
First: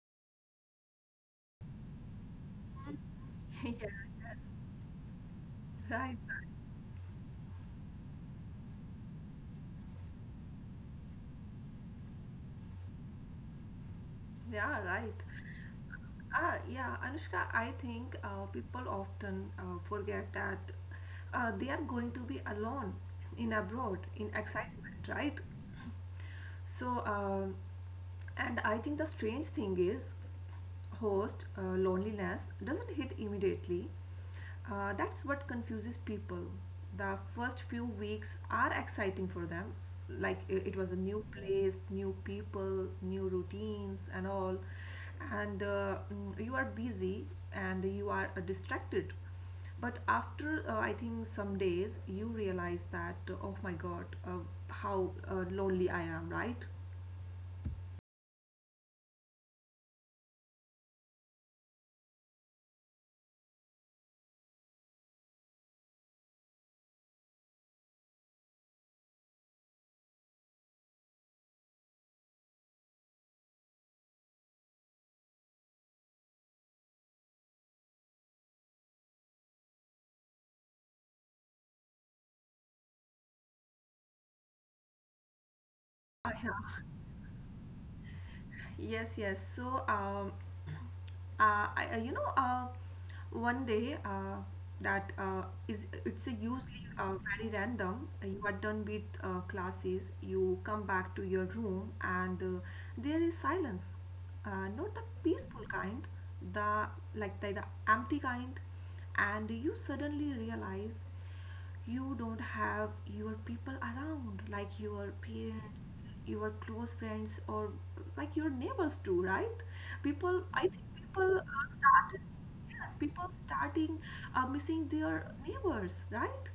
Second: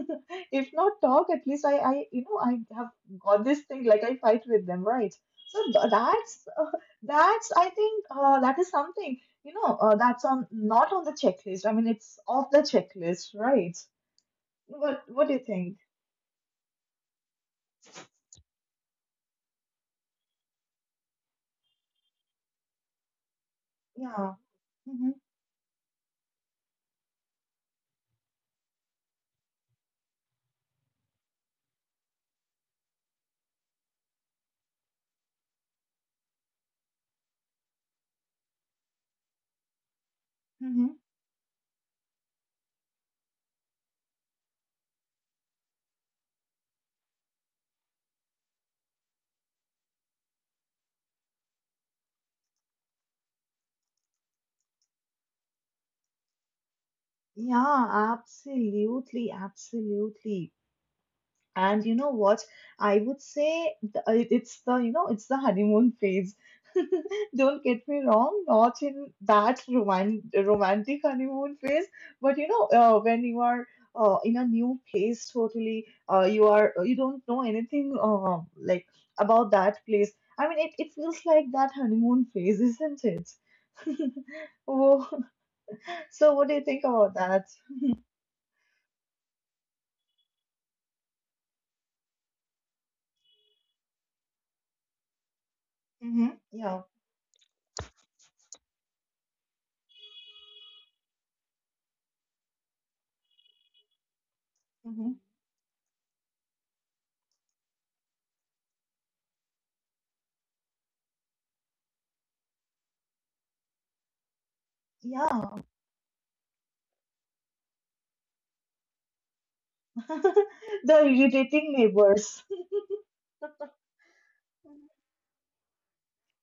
Speaker 1: If not talk, at least I I have got this thing, like I
Speaker 2: Yeah,
Speaker 1: fight with them, right? So th-
Speaker 2: yeah, right, right.
Speaker 1: that's, uh, that's, I think, that is something, you know, that's on, not on the checklist. I mean, it's off the checklist, right?
Speaker 2: Yeah,
Speaker 1: What,
Speaker 2: right.
Speaker 1: what do you think?
Speaker 2: Ah, yeah, Anushka, I think people often forget that they are going to be alone in abroad in
Speaker 1: Yeah.
Speaker 2: excitement,
Speaker 1: Hmm.
Speaker 2: right? So, uh, and I think the strange thing is, host loneliness doesn't hit immediately. That's what confuses people. The first few weeks are exciting for them, like it was
Speaker 1: Hmm.
Speaker 2: a new place, new people, new routines, and all. And you are busy, and you are distracted. But after I think some days, you realize that, oh my God, how lonely I am, right?
Speaker 1: Yeah, absolutely, absolutely. And you know what? I would say it's the, you know, it's the honeymoon phase. Don't get me wrong, not in that romantic honeymoon phase, but you know, when you are in a new place, totally, you don't know anything, like about that place. I mean, it feels like that honeymoon phase, isn't it? Oh, so
Speaker 2: I
Speaker 1: what do you think about that?
Speaker 2: Yes, yes. So, you know, one day that is
Speaker 1: Hmm.
Speaker 2: it's a
Speaker 1: Yeah.
Speaker 2: usually very random. You are done with classes, you come back to your room, and there is silence. Not the
Speaker 1: Hmm.
Speaker 2: peaceful kind, the the empty kind, and you suddenly realize you don't have your people around, like your
Speaker 1: Yeah.
Speaker 2: parents, your close friends, or like your neighbors too, right? People, I think
Speaker 1: The
Speaker 2: people
Speaker 1: irritating
Speaker 2: started.
Speaker 1: neighbors.
Speaker 2: Yes, people starting missing their neighbors, right?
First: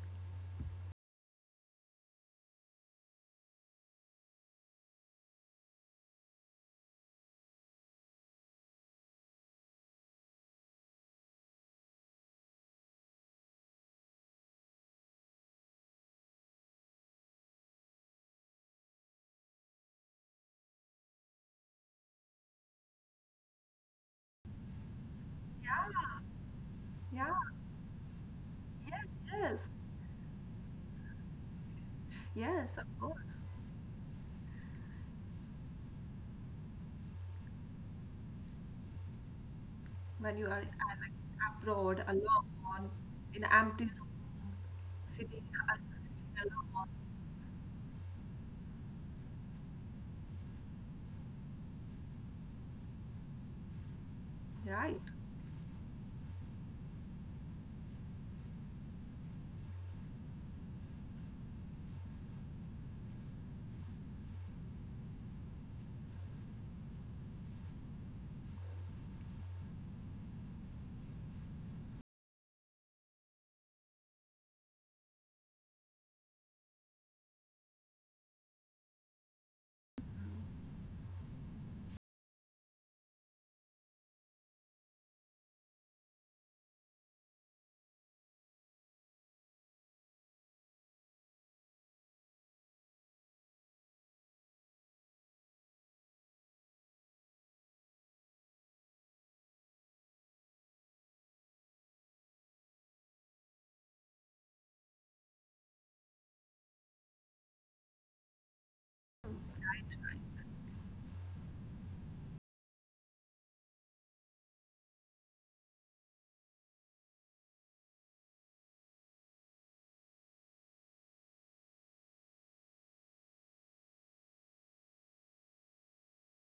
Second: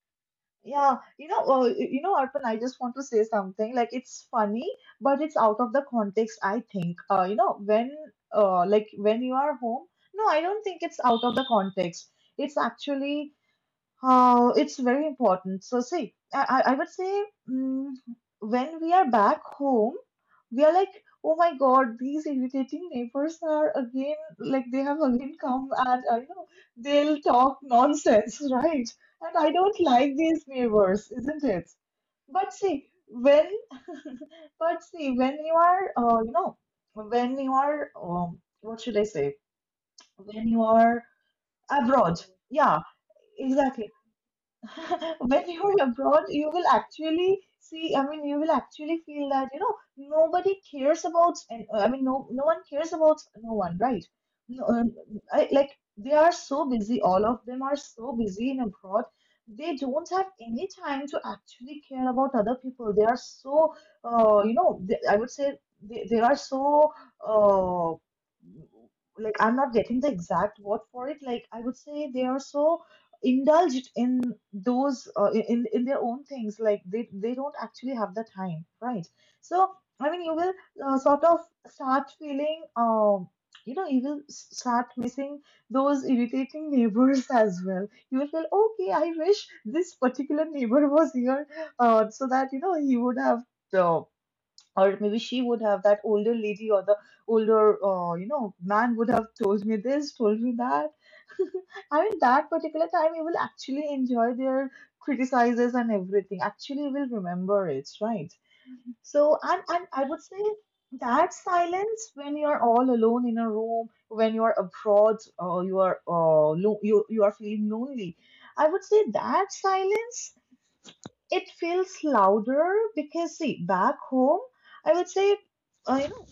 Speaker 1: Yeah, you know, Arpan, I just want to say something. Like, it's funny, but it's out of the context, I think. You know, when like when you are home, no, I don't think it's out of the context. It's actually, it's very important. So see, I I would say, mm, when we are back home, we are like, oh my God, these irritating neighbors are again, like they have again come, and
Speaker 2: Yeah,
Speaker 1: they'll
Speaker 2: yeah,
Speaker 1: talk nonsense, right?
Speaker 2: yes,
Speaker 1: And I
Speaker 2: yes,
Speaker 1: don't like these neighbors, isn't it? But
Speaker 2: yes, of
Speaker 1: see,
Speaker 2: course.
Speaker 1: when but see when you are, when you are, what should I say?
Speaker 2: When you
Speaker 1: When
Speaker 2: are
Speaker 1: you are
Speaker 2: like, abroad
Speaker 1: abroad, yeah.
Speaker 2: alone in an empty
Speaker 1: Exactly.
Speaker 2: room, sitting,
Speaker 1: When
Speaker 2: uh,
Speaker 1: you're abroad, you
Speaker 2: sitting
Speaker 1: will
Speaker 2: alone,
Speaker 1: actually see, I mean, you will actually feel that, you know, nobody cares about, and I mean, no one cares about no one, right? No,
Speaker 2: right?
Speaker 1: I, like, they are so busy, all of them are so busy in abroad. They don't have any time to actually care about other people. They are so, I would say they are so, uh, like, I'm not getting the exact word for it. Like, I would say they are so indulged in those, in their own things, like they don't actually have the time, right? So I mean, you will, sort of start feeling, you know, you will start missing those irritating neighbors as well. You will feel okay, I wish this particular neighbor was here, so that, you know, he would have, uh, or maybe she would have, that older lady or the older, you know, man would have told me this, told me that. I mean, that particular time you will actually enjoy their criticizes, and everything actually will remember it, right? So, and I would say that silence, when you're all alone in a room, when you're abroad, you, you are feeling lonely, I would say that silence, it feels louder, because see, back home, I would say, uh, you know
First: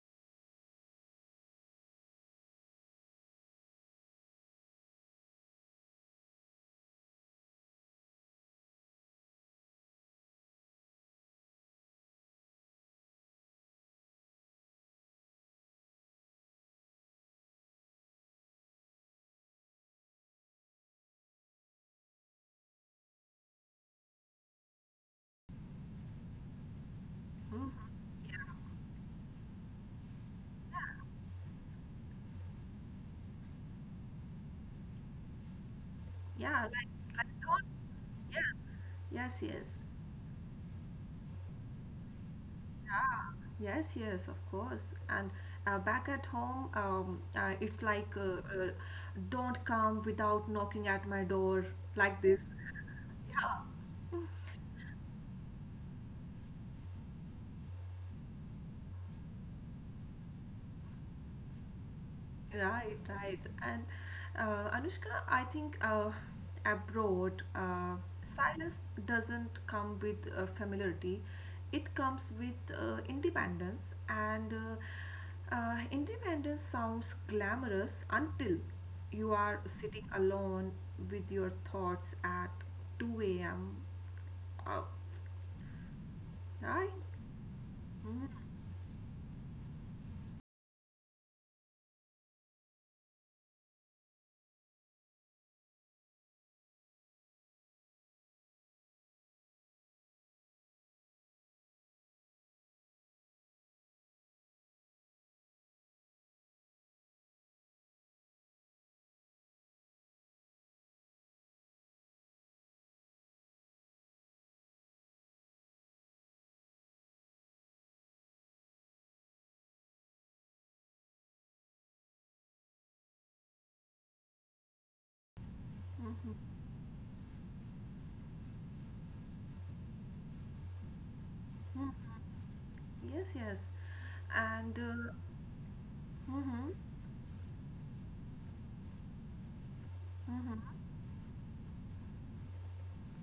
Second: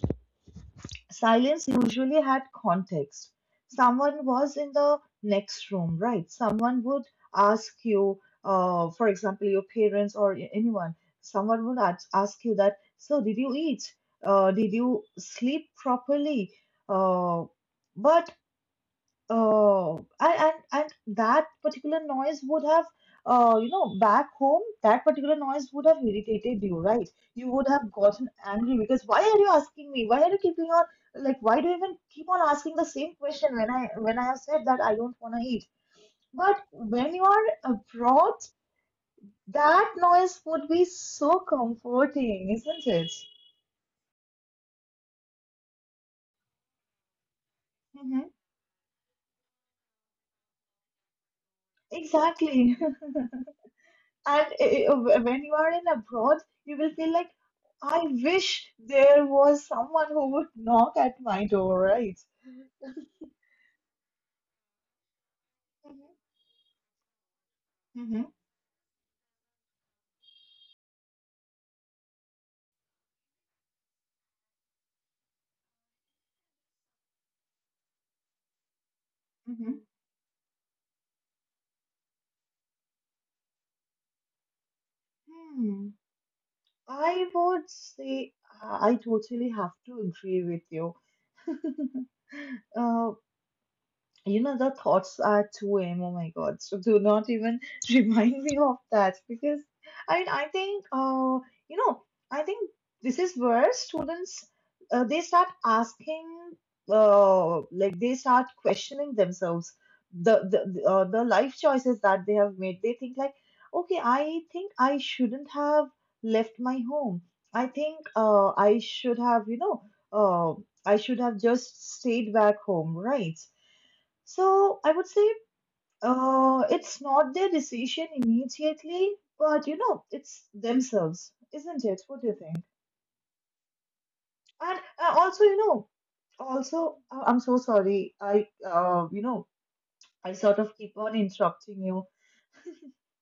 Speaker 1: silence usually had context. Someone was in the next room, right? Someone would ask you, for example, your parents or anyone. Someone would ask you that, so did you eat? Did you sleep properly? uh, but, Oh, and that particular noise would have, back home, that particular noise would have irritated you, right? You would have gotten angry, because why are you asking me? Why are you keeping on, like why do you even keep on asking the same question, when I have said that I don't want to eat?
Speaker 2: Yeah,
Speaker 1: But
Speaker 2: like,
Speaker 1: when you are
Speaker 2: don't.
Speaker 1: abroad,
Speaker 2: Yes, yes, yes.
Speaker 1: that noise would be so comforting, isn't it?
Speaker 2: Yeah. Yes, yes, of course. And back at home, it's like,
Speaker 1: Mm-hmm.
Speaker 2: don't come without knocking at my door like this.
Speaker 1: Exactly.
Speaker 2: Yeah.
Speaker 1: And when you are in abroad, you will feel like, I wish there was someone who would knock at my door, right?
Speaker 2: Right, right. And Anushka, I think abroad,
Speaker 1: Mm-hmm.
Speaker 2: silence doesn't come with familiarity. It comes with independence, and independence sounds glamorous until you are
Speaker 1: Mm-hmm.
Speaker 2: sitting alone with your thoughts at 2 a.m. Uh,
Speaker 1: Hmm.
Speaker 2: right?
Speaker 1: I would say I totally have to agree with you. Uh, you know, the thoughts at 2 a.m. Oh my God. So do not even remind me of that, because I mean, I think, you know, I think this is where students, they start asking, like they start questioning themselves the life choices that they have made. They think like, okay, I think I shouldn't have left my home. I think, I should have, you know, uh, I should have just stayed back home, right? So I would say it's not their decision immediately, but you know, it's themselves, isn't it?
Speaker 2: Mhm.
Speaker 1: What do you think?
Speaker 2: Yes, yes. And
Speaker 1: And also, you know,
Speaker 2: mm-hmm,
Speaker 1: also, I'm so sorry. I, I sort
Speaker 2: mm-hmm.
Speaker 1: of keep on interrupting you.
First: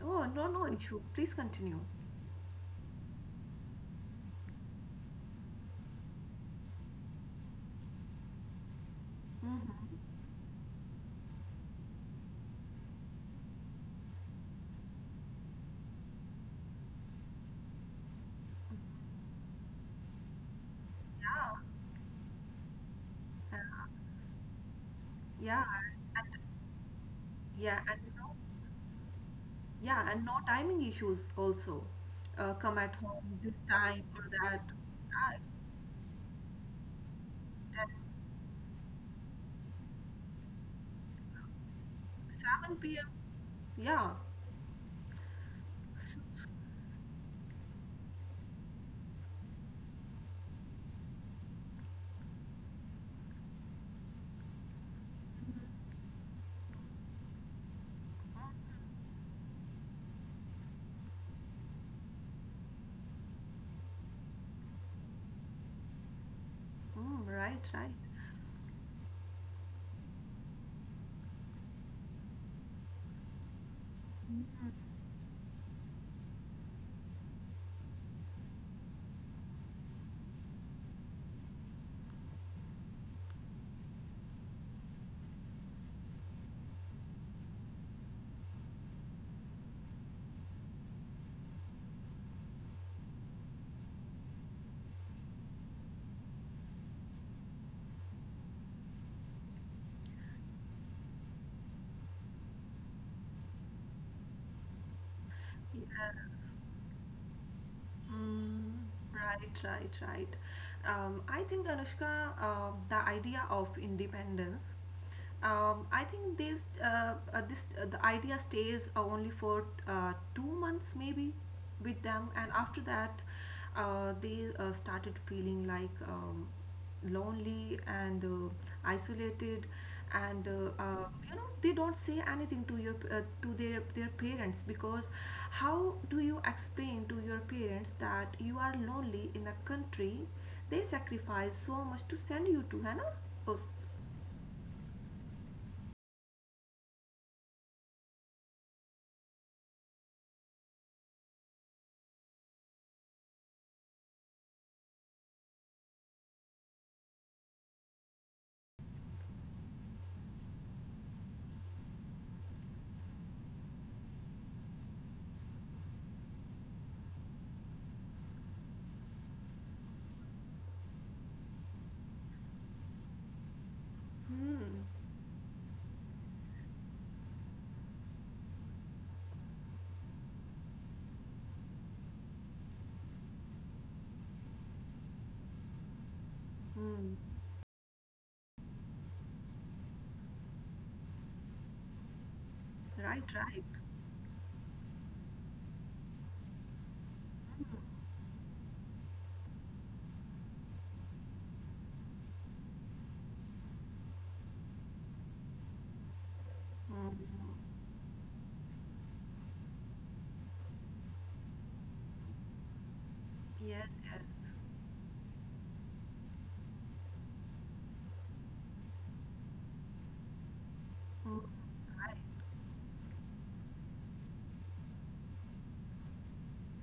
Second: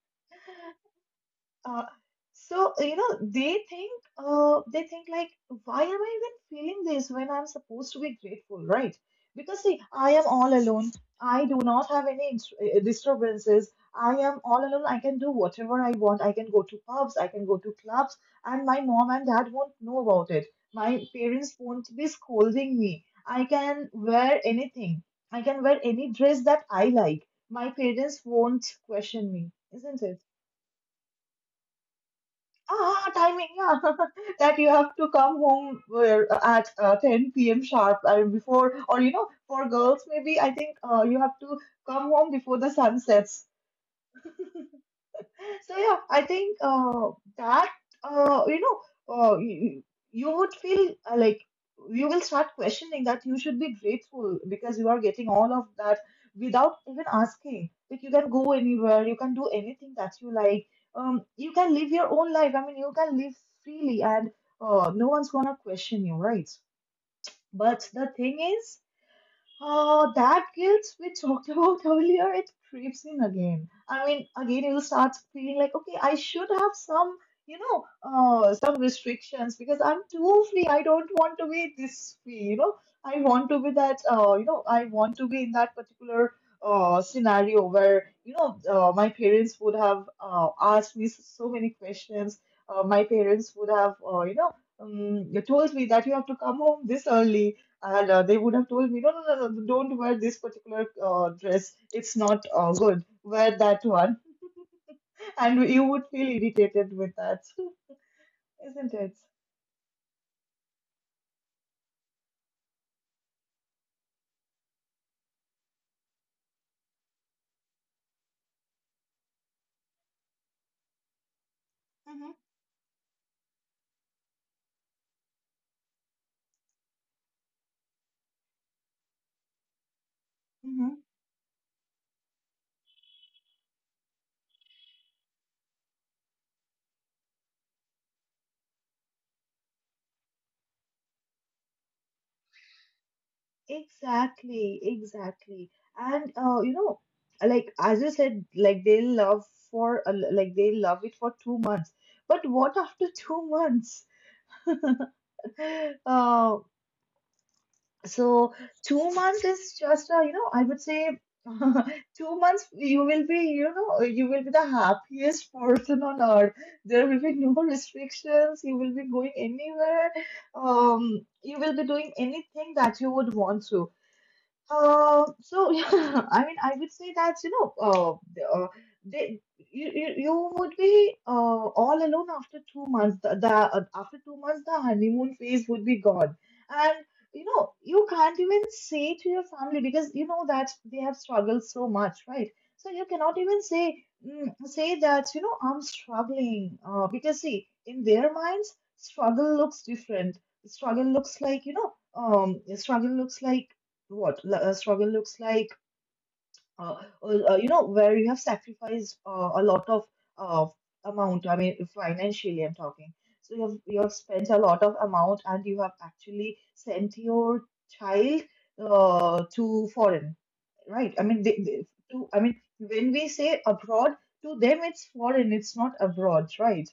Speaker 2: Oh, no, no issue. Please continue.
Speaker 1: Uh, so you know, they think, they think like, why am I even feeling this when I'm supposed to be grateful, right? Because see,
Speaker 2: Mm-hmm.
Speaker 1: I am all alone, I do not have any disturbances. I am all alone, I can do whatever I want, I can go to pubs, I can go to clubs, and my mom and dad won't know about it. My parents
Speaker 2: Yeah.
Speaker 1: won't be scolding me, I
Speaker 2: Uh,
Speaker 1: can wear anything, I
Speaker 2: yeah.
Speaker 1: can wear any
Speaker 2: And
Speaker 1: dress that I like, my
Speaker 2: yeah, and
Speaker 1: parents
Speaker 2: no,
Speaker 1: won't question me, isn't
Speaker 2: Yeah,
Speaker 1: it?
Speaker 2: and no timing issues also. Come at
Speaker 1: Ah,
Speaker 2: home
Speaker 1: timing,
Speaker 2: this
Speaker 1: yeah.
Speaker 2: time or
Speaker 1: That
Speaker 2: that.
Speaker 1: you have to
Speaker 2: Ah,
Speaker 1: come home where, at 10 p.m.
Speaker 2: it's
Speaker 1: sharp, before, or you know, for girls, maybe I think, you have to come home before the
Speaker 2: 7
Speaker 1: sun
Speaker 2: p.m.
Speaker 1: sets.
Speaker 2: Yeah.
Speaker 1: So yeah, I think, that uh, you know you, you would feel like you will start questioning that you should be grateful because you are getting all of that without even asking. Like you can go anywhere, you can do anything that you like. You can live your own life. I mean, you can live freely, and no one's gonna question you, right?
Speaker 2: Mm, right,
Speaker 1: But
Speaker 2: right.
Speaker 1: the thing is, that guilt we talked about earlier, it creeps in again. I mean, again, you start feeling like, okay, I should have some, you know, some restrictions, because I'm too free. I don't want to be this free, you know. I want to be that, I want to be in that particular scenario where, you know, my parents would have asked me so many questions. My parents would have, told me that you have to come home this early, and they would have told me, no, no, no, no, don't wear this particular dress. It's not good. Wear that one. And you would
Speaker 2: Yes.
Speaker 1: feel irritated with that,
Speaker 2: Mm,
Speaker 1: isn't it?
Speaker 2: right, right, right. I think, Anushka, the idea of independence. I think this, this the idea stays only for 2 months, maybe, with them,
Speaker 1: Hmm.
Speaker 2: and after that, they started feeling like, lonely and isolated, and
Speaker 1: Hmm.
Speaker 2: you know they don't say anything to your to their parents, because how do you explain to your parents that you are lonely in a country they sacrifice so much to send you to Hannah? Oh,
Speaker 1: Exactly, exactly. And you know, like as you said, like they love for, like they love it for 2 months. But what after 2 months? Uh, so 2 months is just a, you know, I would say 2 months you will be, you know, you will be the happiest person on earth. There will be no restrictions. You will be going anywhere. You will be doing anything that you would want to. So Yeah, I mean, I would say that you know, the- they you would be all alone after 2 months. The After 2 months, the honeymoon phase would be gone, and
Speaker 2: mm,
Speaker 1: you know, you can't even say to your family because you know that they have struggled so much, right? So you
Speaker 2: right,
Speaker 1: cannot even
Speaker 2: right.
Speaker 1: say say that you know I'm struggling, because see, in their minds, struggle looks different. Struggle looks like you know struggle looks like struggle looks like uh,
Speaker 2: Mm,
Speaker 1: you know where you have sacrificed a lot of uh, amount, I mean financially I'm talking. So
Speaker 2: yes,
Speaker 1: you have
Speaker 2: yes.
Speaker 1: spent a lot of amount and you have actually sent your child to foreign, right? I mean,
Speaker 2: Mm,
Speaker 1: to,
Speaker 2: right.
Speaker 1: I mean, when we say abroad, to them it's foreign, it's not abroad, right?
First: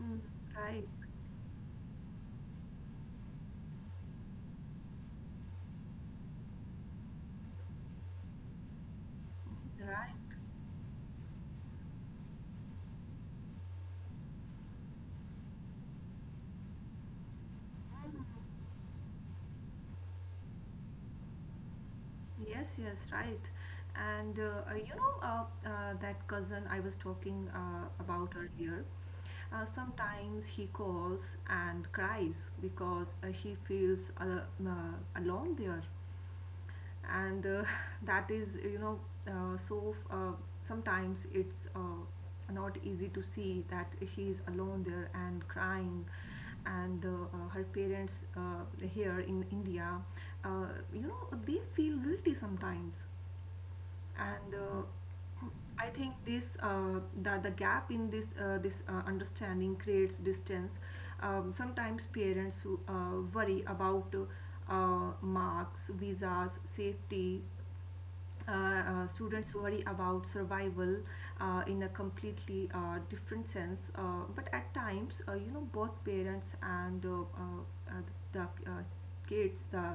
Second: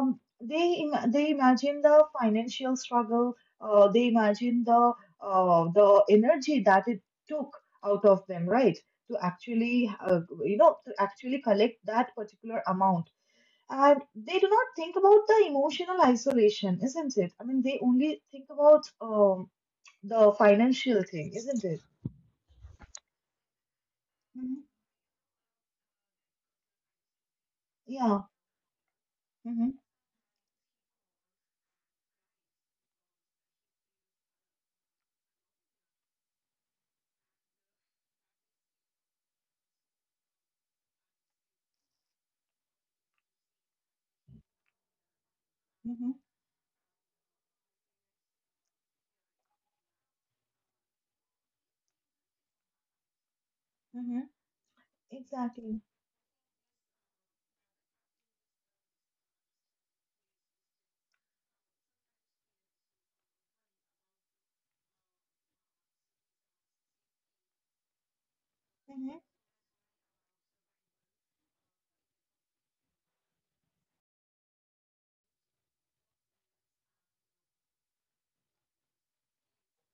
Speaker 2: Mm,
Speaker 1: they
Speaker 2: right.
Speaker 1: They imagine the financial struggle, they imagine the energy that it took out of them, right? To actually
Speaker 2: Right.
Speaker 1: you know, to actually collect that particular amount. And they do not think about the emotional isolation, isn't it? I mean, they only
Speaker 2: Mm.
Speaker 1: think about the financial thing, isn't it?
Speaker 2: Yes, yes, right. And
Speaker 1: Mhm.
Speaker 2: you know, that cousin I was talking
Speaker 1: Yeah.
Speaker 2: about earlier.
Speaker 1: Hmm.
Speaker 2: Sometimes he calls and cries because she feels al alone there. And that is, you know, uh, so uh, sometimes it's not easy to see that she is alone there and crying.
Speaker 1: Hmm.
Speaker 2: And her parents here in India, uh, you know, they feel guilty sometimes.
Speaker 1: Hmm.
Speaker 2: And
Speaker 1: Exactly.
Speaker 2: I think this the gap in this understanding creates distance. Sometimes parents who worry about marks, visas, safety.
Speaker 1: Hmm.
Speaker 2: Students worry about survival in a completely different sense. But at times, you know, both parents and the uh, kids,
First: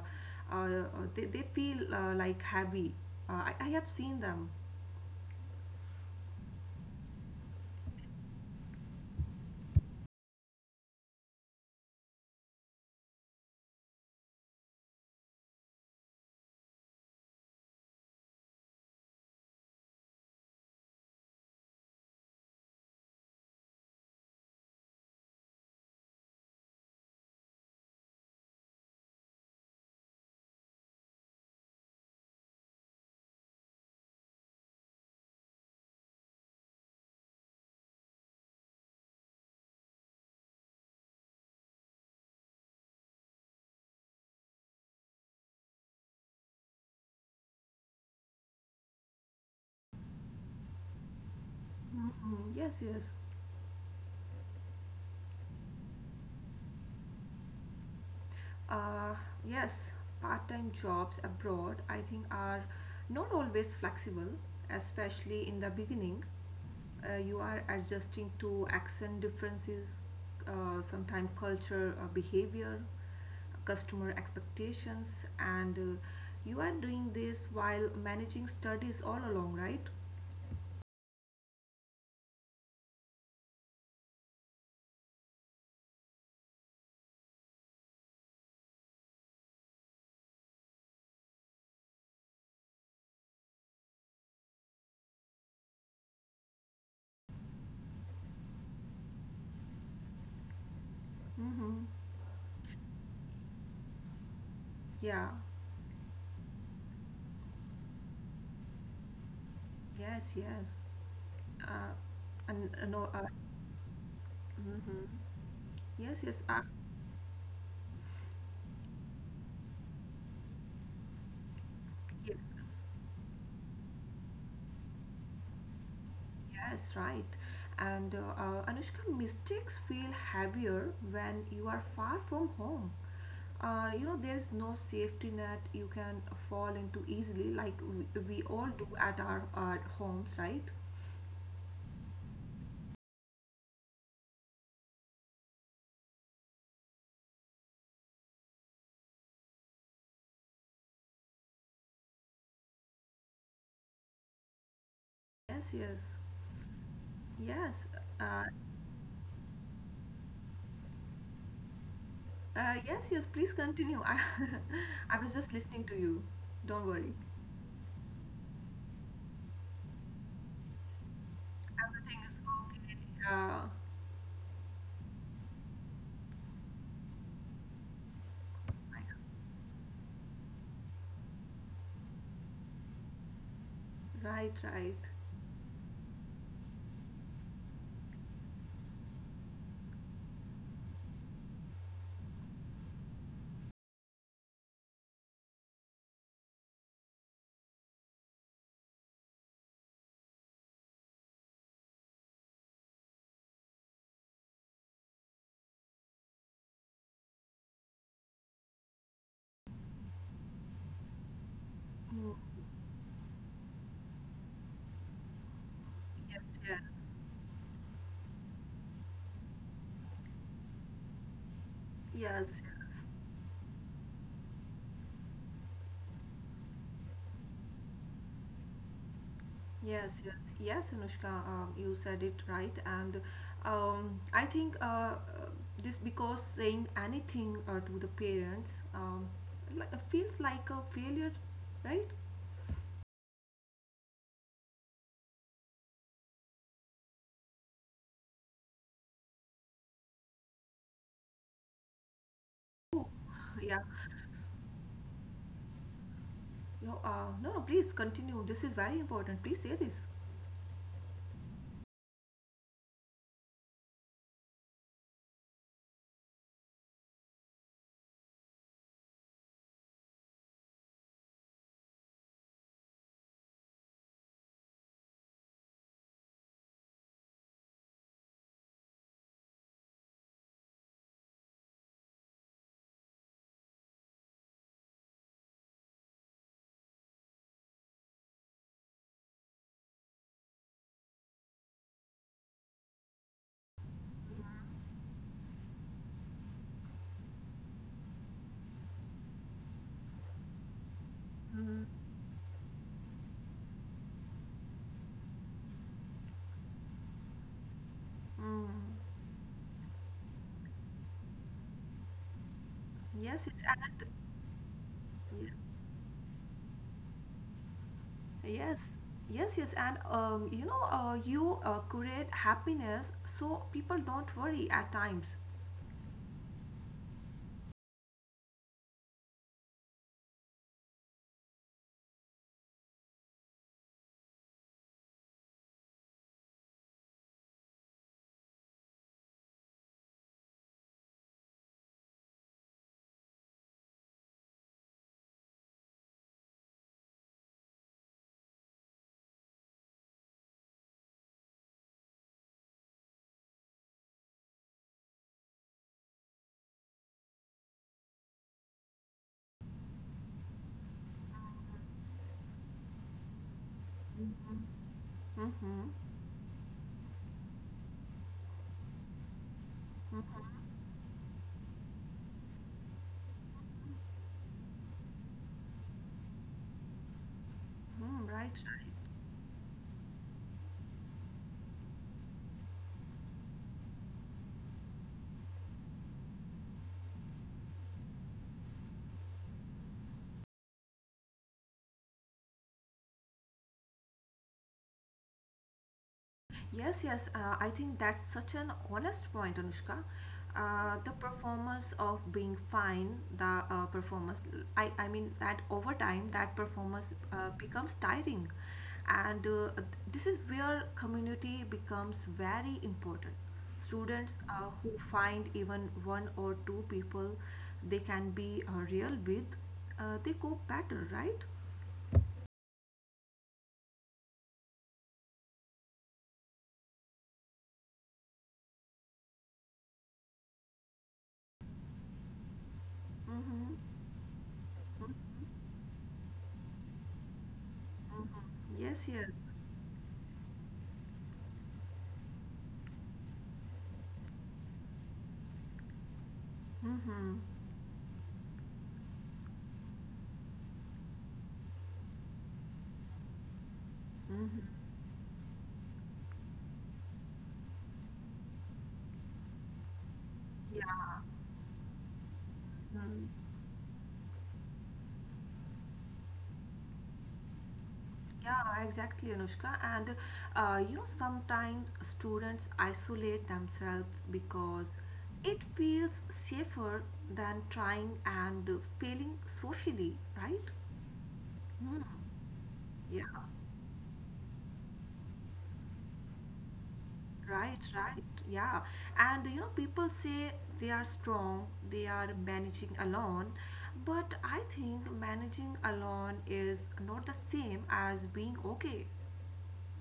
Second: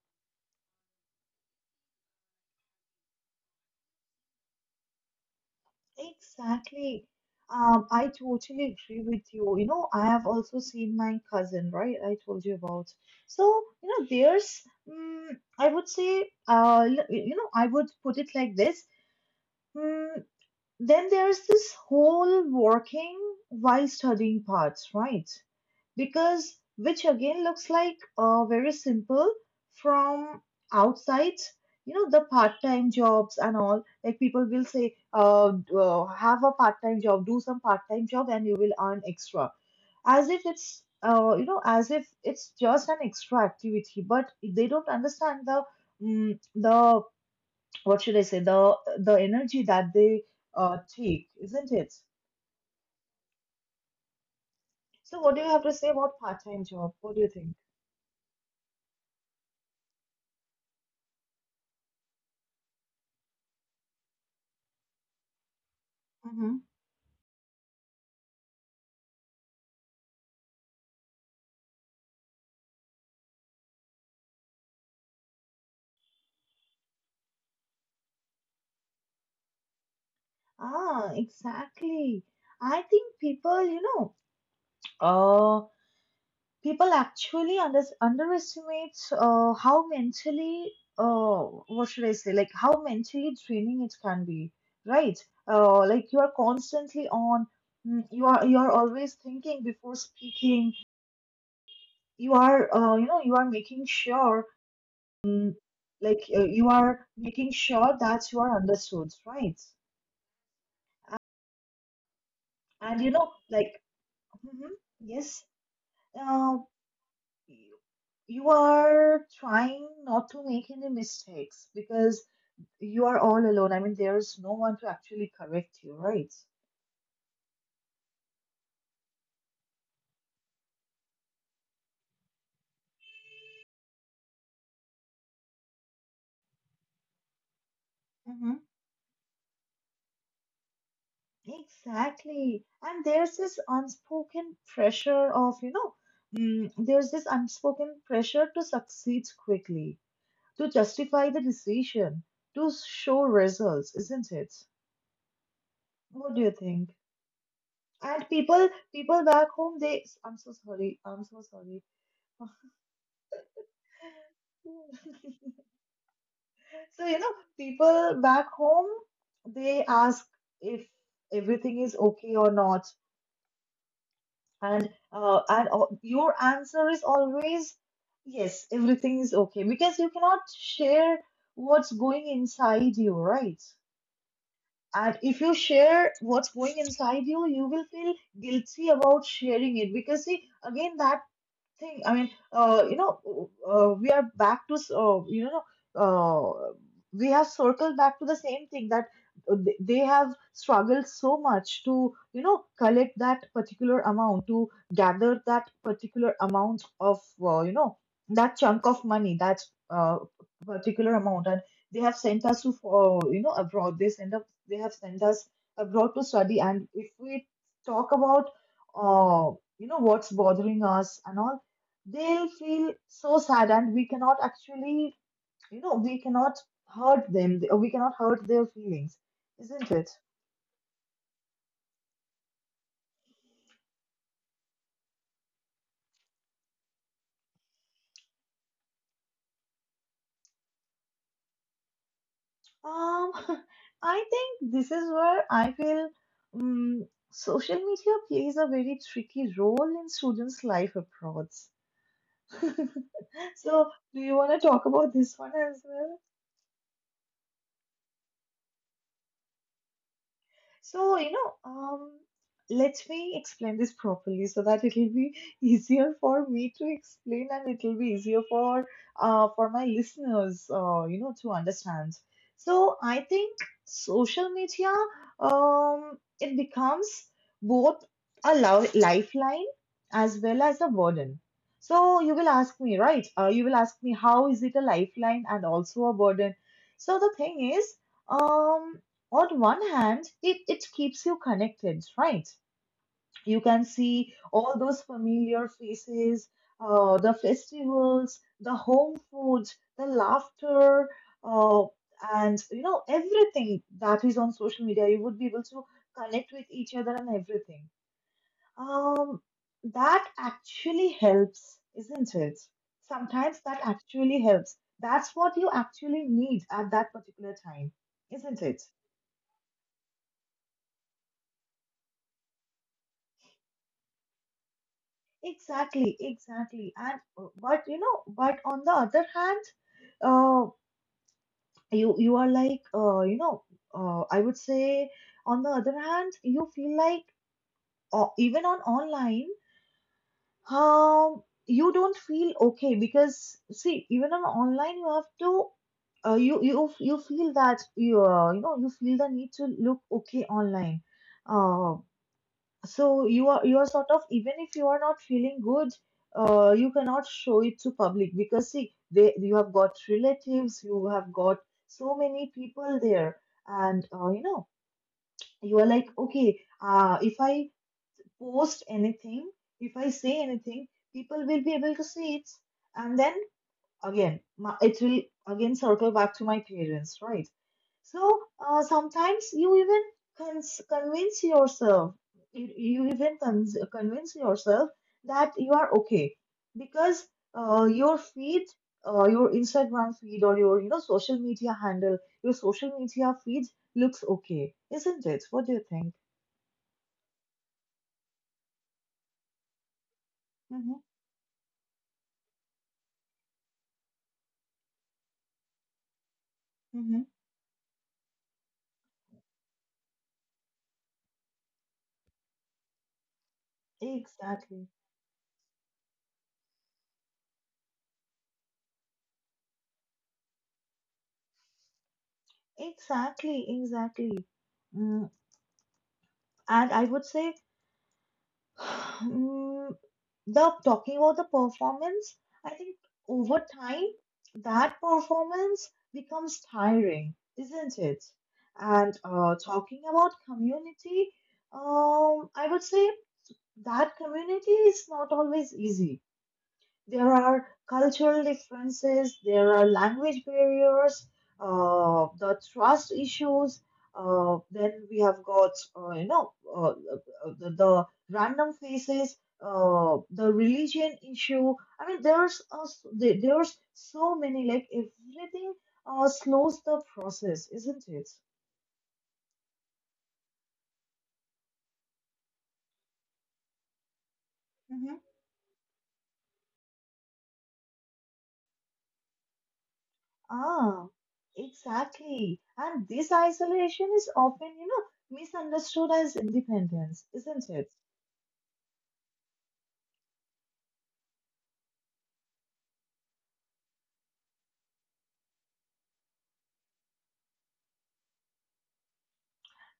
Speaker 2: uh, they feel like heavy. I have seen them.
Speaker 1: Exactly. I totally agree with you. You know, I have also seen my cousin, right? I told you about. So, you know, there's, I would say, you know, I would put it like this. Mm, then there's this whole working while studying parts, right? Because which again looks like very simple from outside, you know, the part-time jobs and all. Like people will say, have a part-time job, do some part-time job, and you will earn extra, as if it's you know, as if it's just an extra activity. But they don't understand the the what should I say, the energy that they take, isn't it?
Speaker 2: Yes, yes.
Speaker 1: So, what do you have to say about part-time job? What do you think?
Speaker 2: Uh, yes, part time jobs abroad, I think, are not always flexible, especially in the beginning.
Speaker 1: Mm-hmm.
Speaker 2: You are adjusting to accent differences, sometimes culture, behavior, customer expectations, and you are doing this while managing studies all along, right?
Speaker 1: Ah, exactly. I think people, you know, uh, people actually underestimate how mentally, uh, what should I say, like how mentally draining it can be, right? Like you are constantly on, you are always thinking before speaking. You are, you know, you are making sure
Speaker 2: Yeah,
Speaker 1: mm, like you are making sure that you are understood, right?
Speaker 2: yes, yes. And
Speaker 1: And
Speaker 2: no,
Speaker 1: you know, like, mhm, yes,
Speaker 2: yes, yes,
Speaker 1: uh, you you are trying not to make any mistakes because
Speaker 2: yes.
Speaker 1: you are all alone. I mean, there's no one to actually correct you, right?
Speaker 2: Yes, right. And Anushka, mistakes feel heavier when you are far from home. You know, there's no safety net you can fall into easily, like we
Speaker 1: Hmm.
Speaker 2: all do at our homes, right?
Speaker 1: Exactly. And there's this unspoken pressure of, you know, there's this unspoken pressure to succeed quickly, to justify the decision, to show results, isn't it?
Speaker 2: Yes, yes,
Speaker 1: What do you think?
Speaker 2: yes.
Speaker 1: And
Speaker 2: Uh,
Speaker 1: people, people back home, they, I'm so sorry, I'm so sorry.
Speaker 2: yes, yes, please continue. I was just listening to you. Don't
Speaker 1: So,
Speaker 2: worry.
Speaker 1: you know, people back home, they ask if everything is
Speaker 2: Everything is
Speaker 1: okay or not.
Speaker 2: okay. Uh,
Speaker 1: And your answer is always yes, everything is okay because you cannot share what's going inside you, right?
Speaker 2: right, right.
Speaker 1: And if you share what's going inside you, you will feel guilty about sharing it because see, again, that thing. I mean, we are back to, uh, we have circled back to the same thing that they have struggled so much to, you know, collect that particular amount, to gather that particular amount of, you know, that chunk of money, that uh, particular amount. And they have
Speaker 2: Mm,
Speaker 1: sent us to, you know, abroad. They have sent us abroad to
Speaker 2: yes,
Speaker 1: study.
Speaker 2: yes.
Speaker 1: And if we talk about, uh, you know, what's bothering us and all,
Speaker 2: Yes,
Speaker 1: they'll
Speaker 2: yes.
Speaker 1: feel so sad and we cannot actually you know we cannot hurt them or we cannot hurt their feelings, isn't
Speaker 2: Yes,
Speaker 1: it?
Speaker 2: yes, yes, Anushka, you said it right, and I think uh, this because saying anything to the parents, like, feels like a failure, right?
Speaker 1: um I think this is where I feel um, social media plays a very tricky role in students life abroad.
Speaker 2: Oh, yeah.
Speaker 1: So do you want to talk about this one as well?
Speaker 2: No, no, no, please continue. This is very important. Please say this.
Speaker 1: So, you know, let me explain this properly so that it will be easier for me to explain and it will be easier for my listeners, you know, to understand. So, I think social media, it becomes both lifeline as well as a burden. So, you will ask me, right? You will ask me, how is it a lifeline and also a burden? So, the thing is, um, on one hand, it keeps you connected, right? You can see all those familiar faces, the festivals, the home food, the laughter, uh, and you know, everything that is on social media. You would be able to connect with each other and everything.
Speaker 2: Mm,
Speaker 1: Um, that actually helps, isn't it?
Speaker 2: yes,
Speaker 1: Sometimes that
Speaker 2: yes,
Speaker 1: actually helps. That's
Speaker 2: and
Speaker 1: what you actually need at that particular time, isn't
Speaker 2: yes,
Speaker 1: it?
Speaker 2: yes, yes, and you know, you create happiness so people don't worry at times.
Speaker 1: Exactly, exactly. And but you know, but on the other hand, uh, you are like I would say on the other hand, you feel like even on online, you don't feel okay because see, even on online, you have to. You feel that you know, you feel the need to look okay online, uh, so you are sort of even if you are not feeling good, you cannot show it to public because see, they, you have got relatives, you have got so many people there, and you know, you are like okay, if I post anything, if I say anything, people will be able to see it, and then again my, it will again circle back to my parents, right? So
Speaker 2: Mm, right.
Speaker 1: sometimes you even convince yourself, you even convince yourself that you are okay because your feed, your Instagram feed or your you know social media handle, your social media feed looks okay, isn't it? What do you think?
Speaker 2: Yes, yes, I think that's such an honest point, Anushka.
Speaker 1: Mm-hmm,
Speaker 2: The performance of being fine, the performance, I mean, that over time, that performance
Speaker 1: mm-hmm.
Speaker 2: becomes tiring. And this is where community becomes very important. Students
Speaker 1: Exactly,
Speaker 2: who find even one or two people they can be real with, they cope better, right?
Speaker 1: exactly, exactly. Mm, and I would say Mm, the talking about the performance, I think over time that performance becomes tiring, isn't it?
Speaker 2: Yes,
Speaker 1: And
Speaker 2: yes.
Speaker 1: uh, talking about community, I would say that community is not always easy. There
Speaker 2: Mm-hmm.
Speaker 1: are cultural differences, there are language barriers, the trust issues.
Speaker 2: Mm-hmm.
Speaker 1: Then we have got, uh, you know, uh, the random faces, the
Speaker 2: Yeah.
Speaker 1: religion issue. I mean, there's a,
Speaker 2: Mm.
Speaker 1: there's so many. Like everything slows the process, isn't it?
Speaker 2: Yeah, exactly, Anushka. And sometimes students isolate themselves because
Speaker 1: Hmm.
Speaker 2: it feels safer than trying and failing socially, right?
Speaker 1: Ah, exactly. And
Speaker 2: Yeah,
Speaker 1: this isolation is often, you know, misunderstood as independence, isn't
Speaker 2: right,
Speaker 1: it?
Speaker 2: right. Yeah. And you know, people say they are strong, they are managing alone, but I think managing alone is not the same as being okay.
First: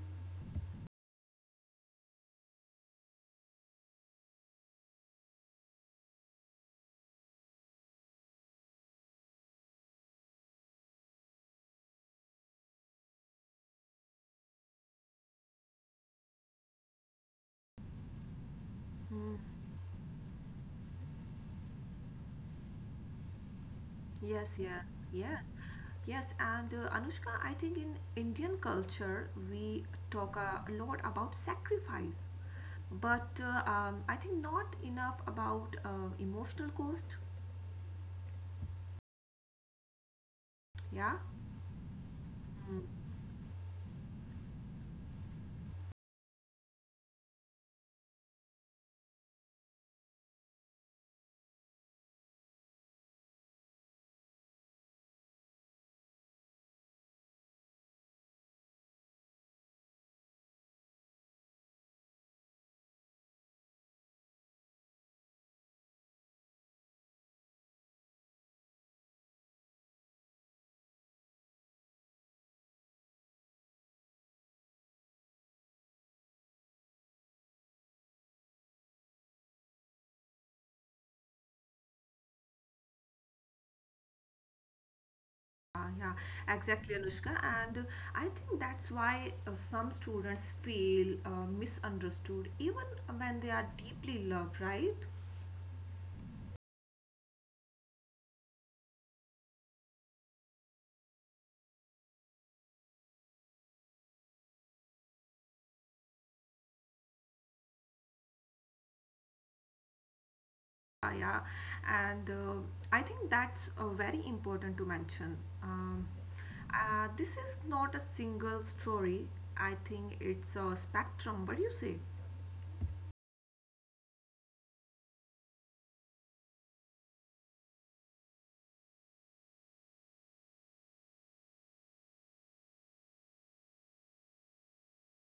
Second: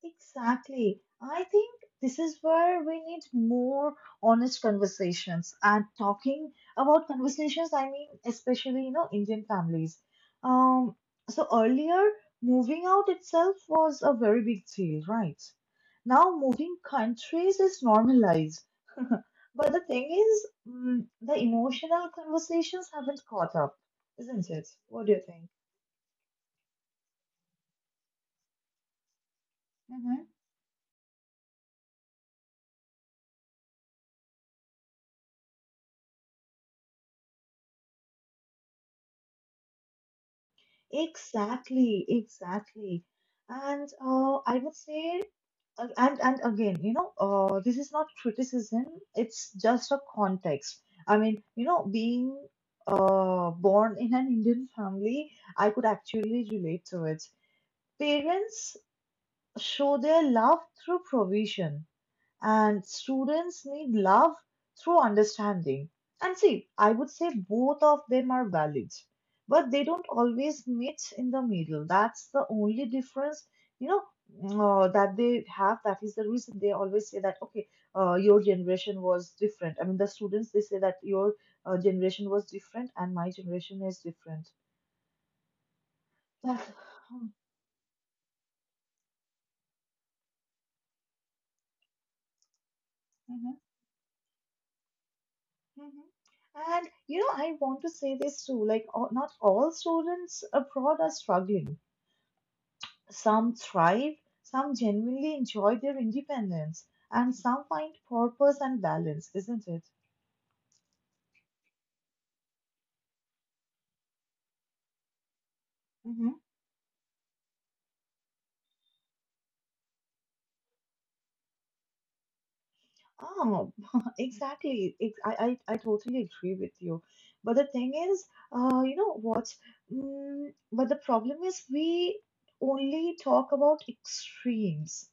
Speaker 1: Exactly. I think this is where we need more honest conversations. And talking about conversations, I mean, especially, you know, Indian families. Um, so earlier, moving out itself was a very big deal, right? Now, moving countries is normalized. But the thing is, the emotional conversations haven't caught up, isn't
Speaker 2: Yes,
Speaker 1: it?
Speaker 2: yes,
Speaker 1: What do you
Speaker 2: yes,
Speaker 1: think?
Speaker 2: yes. And Anushka, I think in Indian culture we
Speaker 1: Mm-hmm.
Speaker 2: talk a lot about sacrifice, but I think not enough about emotional cost. Yeah,
Speaker 1: Exactly, exactly. And I would say, and again, you know, this is not criticism. It's just a context. I mean, you know, being born in an Indian family, I could actually relate to it. Parents show their love through provision and students need love through understanding. And see, I would say both of them are valid, but they don't always meet in the middle. That's the only difference, you know, that they have. That is the reason they always say that, okay, your generation was different. I mean, the students, they say that your generation was different and my generation is different.
Speaker 2: yeah,
Speaker 1: That's,
Speaker 2: exactly, Anushka. And I think that's why some students feel misunderstood, even when they are deeply loved, right?
Speaker 1: Mhm. And you know, I want to say this too, like, not all students abroad are struggling. Some thrive, some genuinely enjoy their independence, and some find purpose and balance, isn't it?
Speaker 2: Yeah, yeah. And I think that's very important to mention. Um,
Speaker 1: Mm-hmm.
Speaker 2: this is not a single story. I think it's a spectrum. What do you say?
Speaker 1: Oh, exactly. I totally agree with you. But the thing is, you know what? But the problem is, we only talk about extremes.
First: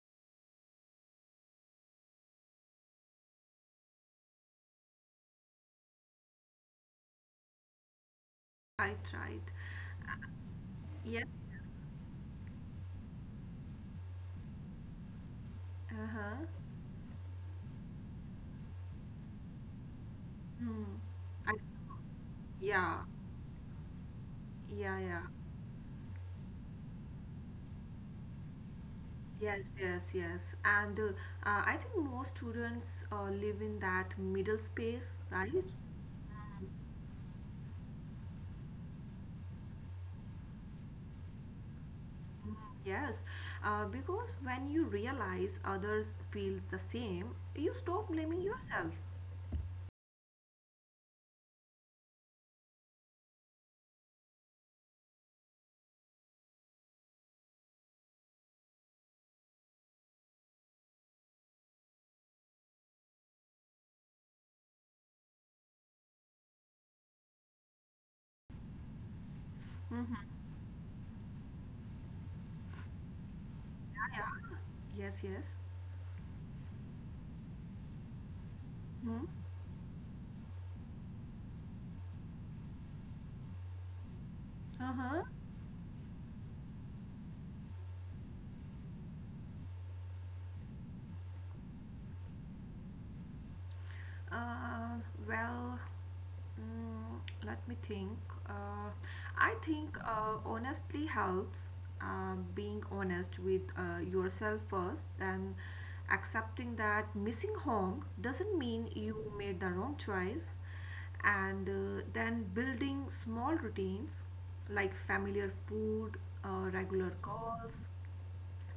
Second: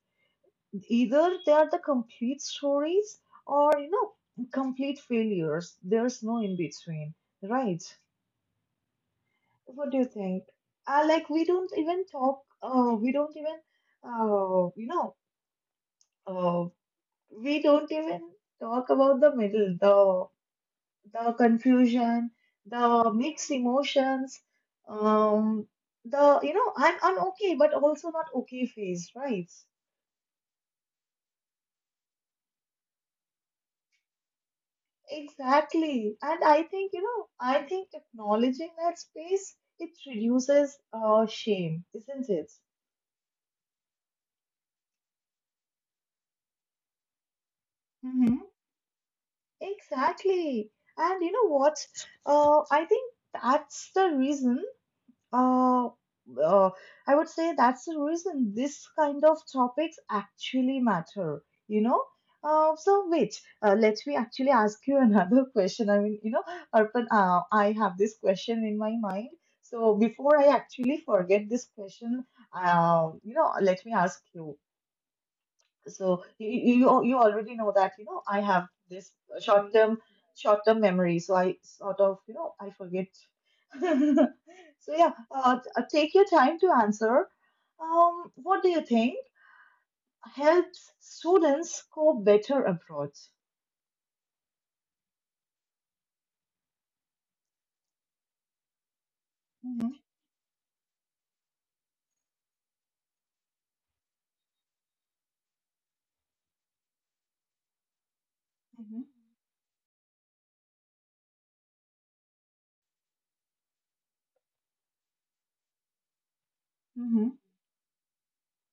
Speaker 1: Either they are the complete stories or, you know, complete failures. There's no in between, right?
Speaker 2: Right, right.
Speaker 1: What do you think?
Speaker 2: Yes.
Speaker 1: Like we don't even talk. We don't even. You know.
Speaker 2: Uh-huh.
Speaker 1: Uh, we don't even talk about the middle,
Speaker 2: Hmm.
Speaker 1: the
Speaker 2: I,
Speaker 1: confusion,
Speaker 2: yeah,
Speaker 1: the mixed emotions,
Speaker 2: yeah, yeah.
Speaker 1: um, the you know I'm okay, but also not okay phase, right?
Speaker 2: Yes, yes, yes. And I think most students live in that middle space, right?
Speaker 1: Exactly. And I think, you know, I think acknowledging that space, it reduces shame, isn't it?
Speaker 2: Mm, yes, because when you realize others feel the same, you stop blaming
Speaker 1: Hmm.
Speaker 2: yourself.
Speaker 1: Exactly. And you know what? I think that's the reason Uh, uh, I would say that's the reason this kind of topics actually matter, you know. So wait, let me actually ask you another question. I mean, you know, Arpan, I have this question in my mind. So before I actually forget this question, let me ask
Speaker 2: Yeah.
Speaker 1: you.
Speaker 2: Yes, yes.
Speaker 1: So you already know that I have this
Speaker 2: Hmm.
Speaker 1: short term short term memory, so I sort of I forget. So yeah,
Speaker 2: Uh-huh.
Speaker 1: take your time to answer. What do you think helps students cope better abroad?
Speaker 2: Uh, well, let me think. Uh, I think honestly helps. Being honest with yourself first and accepting that missing home doesn't mean
Speaker 1: Mm-hmm.
Speaker 2: you made the wrong choice. And then building small routines like familiar food, regular
Speaker 1: Mm-hmm.
Speaker 2: calls,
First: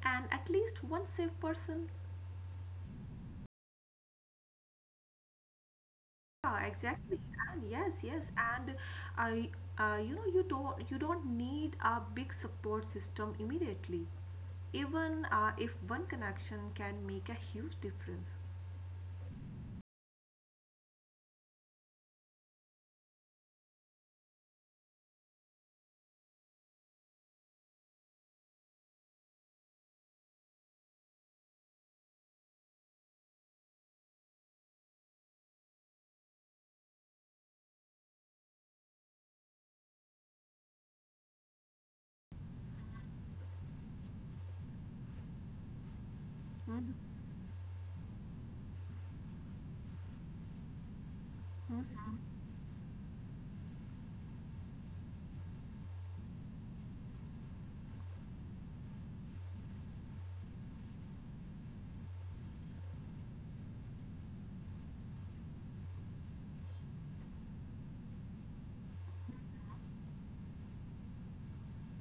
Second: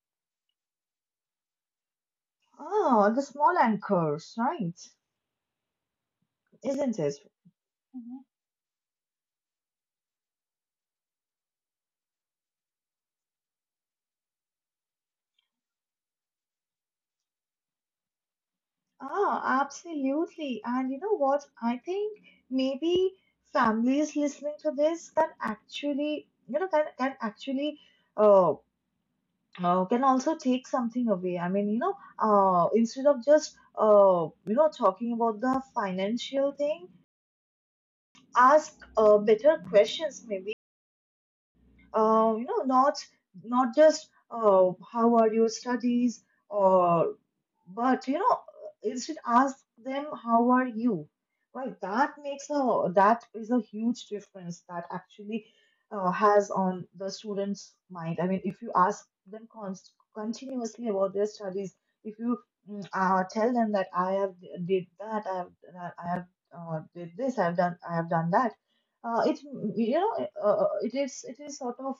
Speaker 2: and at least one safe person.
Speaker 1: Ah, the small anchors, right?
Speaker 2: Yeah,
Speaker 1: Isn't it?
Speaker 2: exactly. And yes, yes, and I, you don't need a big support system immediately. Even if one connection can make a huge difference.
Speaker 1: Ah, absolutely. And you know what? I think maybe families listening to this can actually, can actually uh, can also take something away. I mean, instead of just talking about the financial thing, ask better questions maybe. Uh, you know, not not just, how are your studies, or, but instead ask them, how are you? Right, that is a huge difference that actually has on the students' mind. I mean, if you ask them continuously about their studies, if you tell them that I have did that, I have did this, I have done that, it it is sort of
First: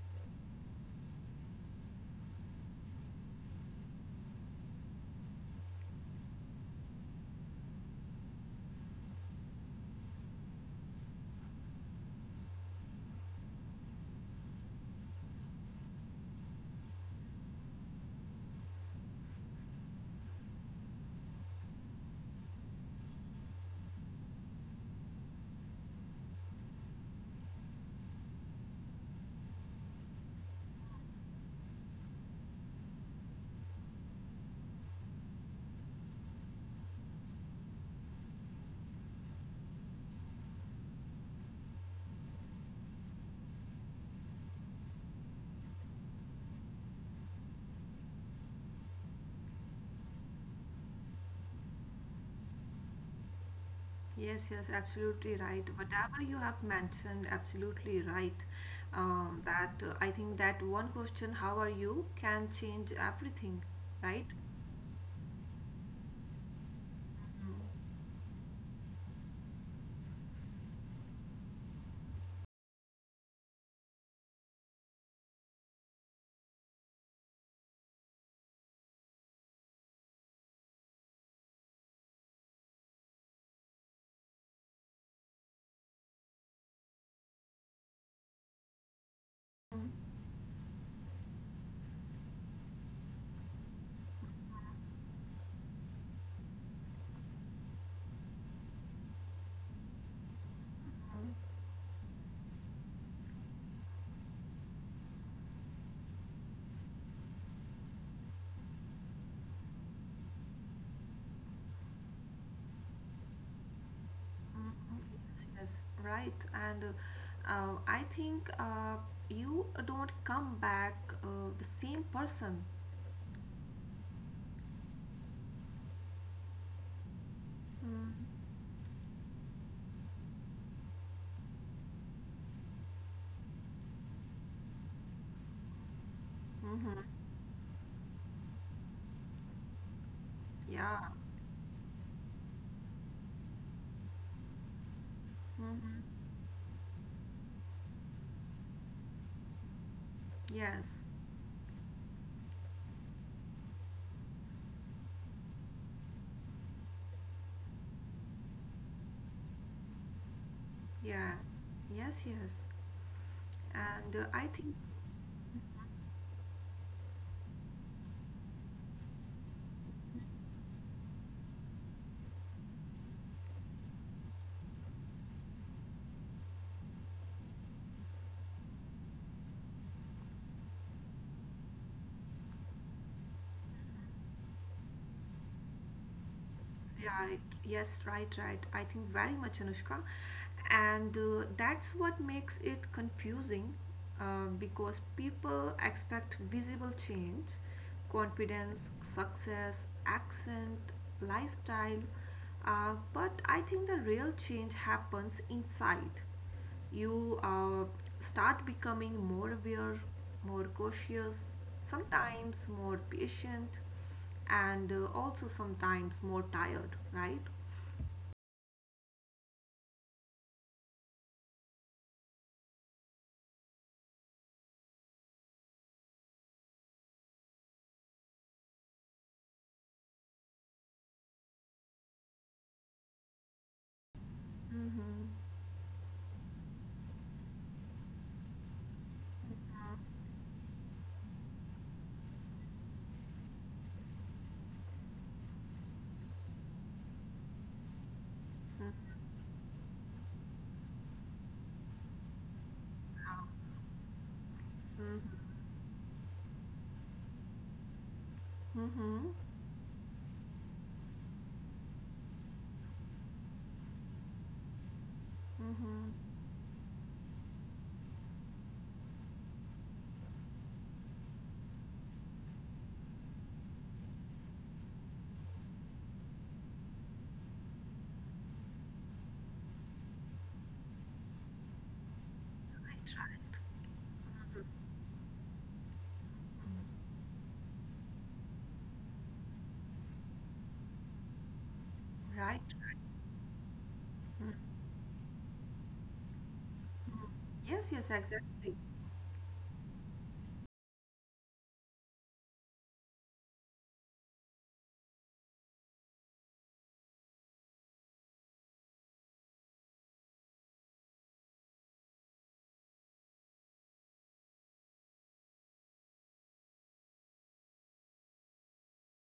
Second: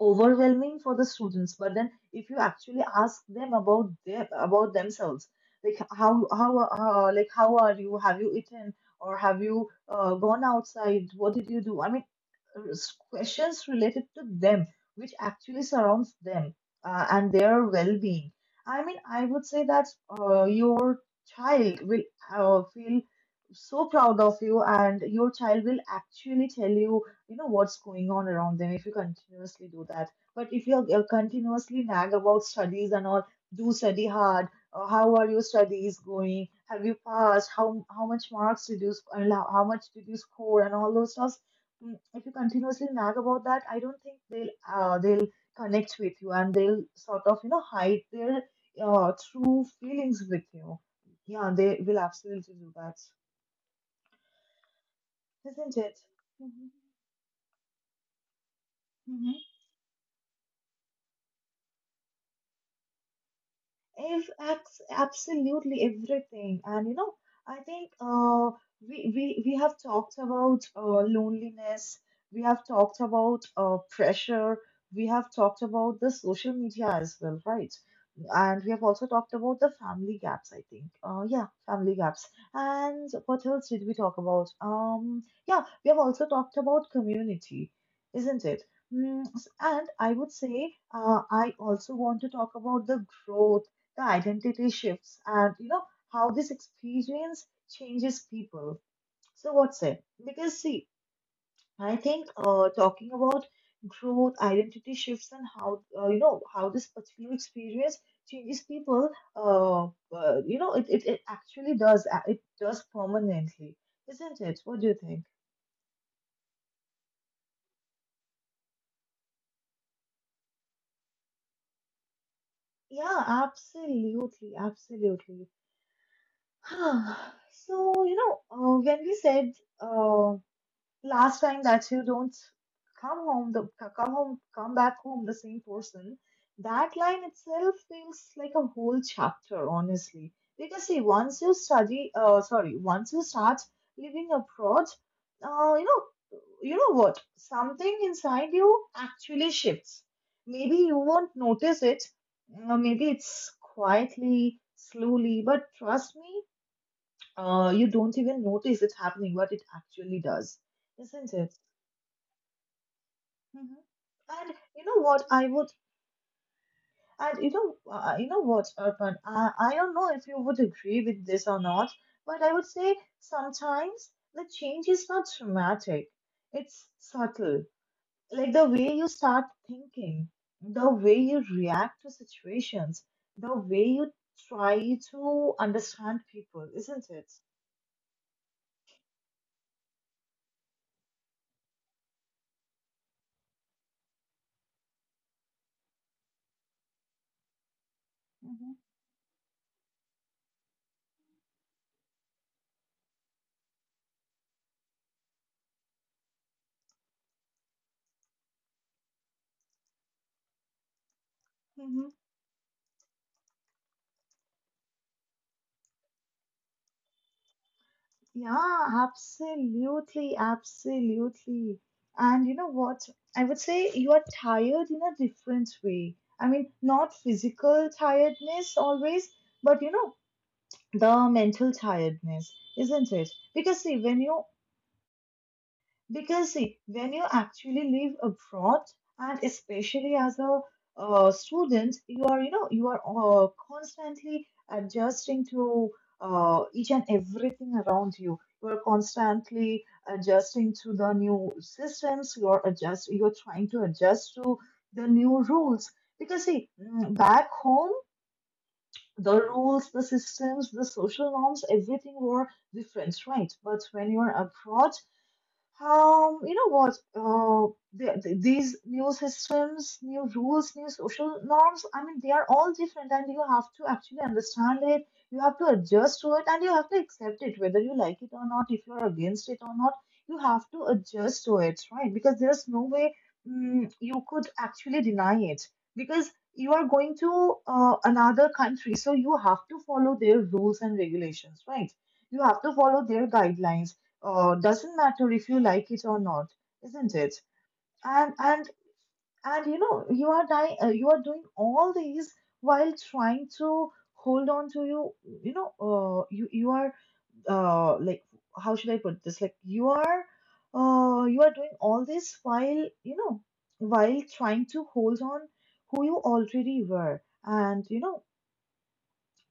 Speaker 1: overwhelming for the students. But then if you actually ask them about their about themselves, like how are you, have you eaten, or have you gone outside, what did you do? I mean, questions related to them, which actually surrounds them, and their well-being. I mean, I would say that your child will feel so proud of you, and your child will actually tell you you know what's going on around them, if you continuously do that. But if you continuously nag about studies and all, do study hard, how are your studies going, have you passed, how much marks did you and how much did you score, and all those stuff. If you continuously nag about that, I don't think they'll connect with you, and they'll sort of hide their true feelings with you. Yeah, they will absolutely do that,
Speaker 2: Yes, yes, absolutely right.
Speaker 1: isn't it?
Speaker 2: Whatever you have
Speaker 1: Mm-hmm.
Speaker 2: mentioned, absolutely right.
Speaker 1: Mm-hmm.
Speaker 2: That I think that one question, how are you, can change everything, right?
Speaker 1: If absolutely everything, and you know, I think we have talked about loneliness, we have talked about pressure, we have talked about the social media as well, right? And we have also talked about the family gaps, I think. Yeah, family gaps. And what else did we talk about? Yeah, we have also talked about community, isn't it? And I would say I also want to talk about the growth, the identity shifts, and you know how this experience changes people. So what's it? Because see, I think talking about growth, identity shifts, and how, you know how this particular experience changes people, uh, it actually does, it does permanently, isn't it? What do you think?
Speaker 2: Yes, right. And I think you don't come back uh, the same person.
Speaker 1: Yeah, absolutely, absolutely. So
Speaker 2: Mm.
Speaker 1: when we said uh, last time that you don't come home the come back home the same person, that
Speaker 2: Mm-hmm.
Speaker 1: line itself feels like a whole chapter, honestly. Because see,
Speaker 2: Yeah.
Speaker 1: once you start living abroad,
Speaker 2: Mm-hmm.
Speaker 1: you know what, something inside you actually shifts. Maybe
Speaker 2: Yes.
Speaker 1: you won't notice it. Maybe it's quietly, slowly, but trust me, you don't even notice it happening, but it actually does, isn't
Speaker 2: Yeah.
Speaker 1: it?
Speaker 2: Yes, yes.
Speaker 1: Mhm.
Speaker 2: And I
Speaker 1: And
Speaker 2: think.
Speaker 1: you know what I would, and you know, You know what, Urban, I don't know if you would agree with this or not, but I would say sometimes the change is not dramatic. It's subtle, like the way you start thinking, the way you react to situations, the way you try to understand people, isn't it?
Speaker 2: Right. Yes, right, right. I think very much, Anushka. And that's what makes it confusing because people expect visible change,
Speaker 1: Mm-hmm.
Speaker 2: confidence, success, accent, lifestyle. But I think the real change happens inside you. Start becoming more aware, more cautious, sometimes more patient, and also sometimes more tired, right?
Speaker 1: Yeah, absolutely, absolutely. And you know what? I would say you are tired in a different way. I mean, not physical tiredness always, but the mental tiredness, isn't it? Because see, when you because see, when you actually live abroad, and especially as a student, you are constantly adjusting to each and everything around you. You are constantly adjusting to the new systems. You are trying to adjust to the new
Speaker 2: Mm-hmm.
Speaker 1: rules. Because see, back home,
Speaker 2: Mm-hmm.
Speaker 1: the rules, the systems, the social norms, everything were different, right? But when you are abroad,
Speaker 2: Mm-hmm.
Speaker 1: you know what? These new systems, new rules, new social norms, I mean, they are all different, and you have to actually understand it. You have to adjust to it, and you have to accept it, whether you like it or not. If you're against it or not, you have to adjust to it, right? Because there's no way you could actually deny it, because you are going to another country, so you have to follow their rules and regulations, right? You have
Speaker 2: Right.
Speaker 1: to follow their guidelines, doesn't matter if you like it or not, isn't it?
Speaker 2: Yes, yes,
Speaker 1: And and
Speaker 2: exactly.
Speaker 1: and you are dying, you are doing all these while trying to hold on to you. You know, you are, like, how should I put this? Like you are doing all this while while trying to hold on who you already were. And you know,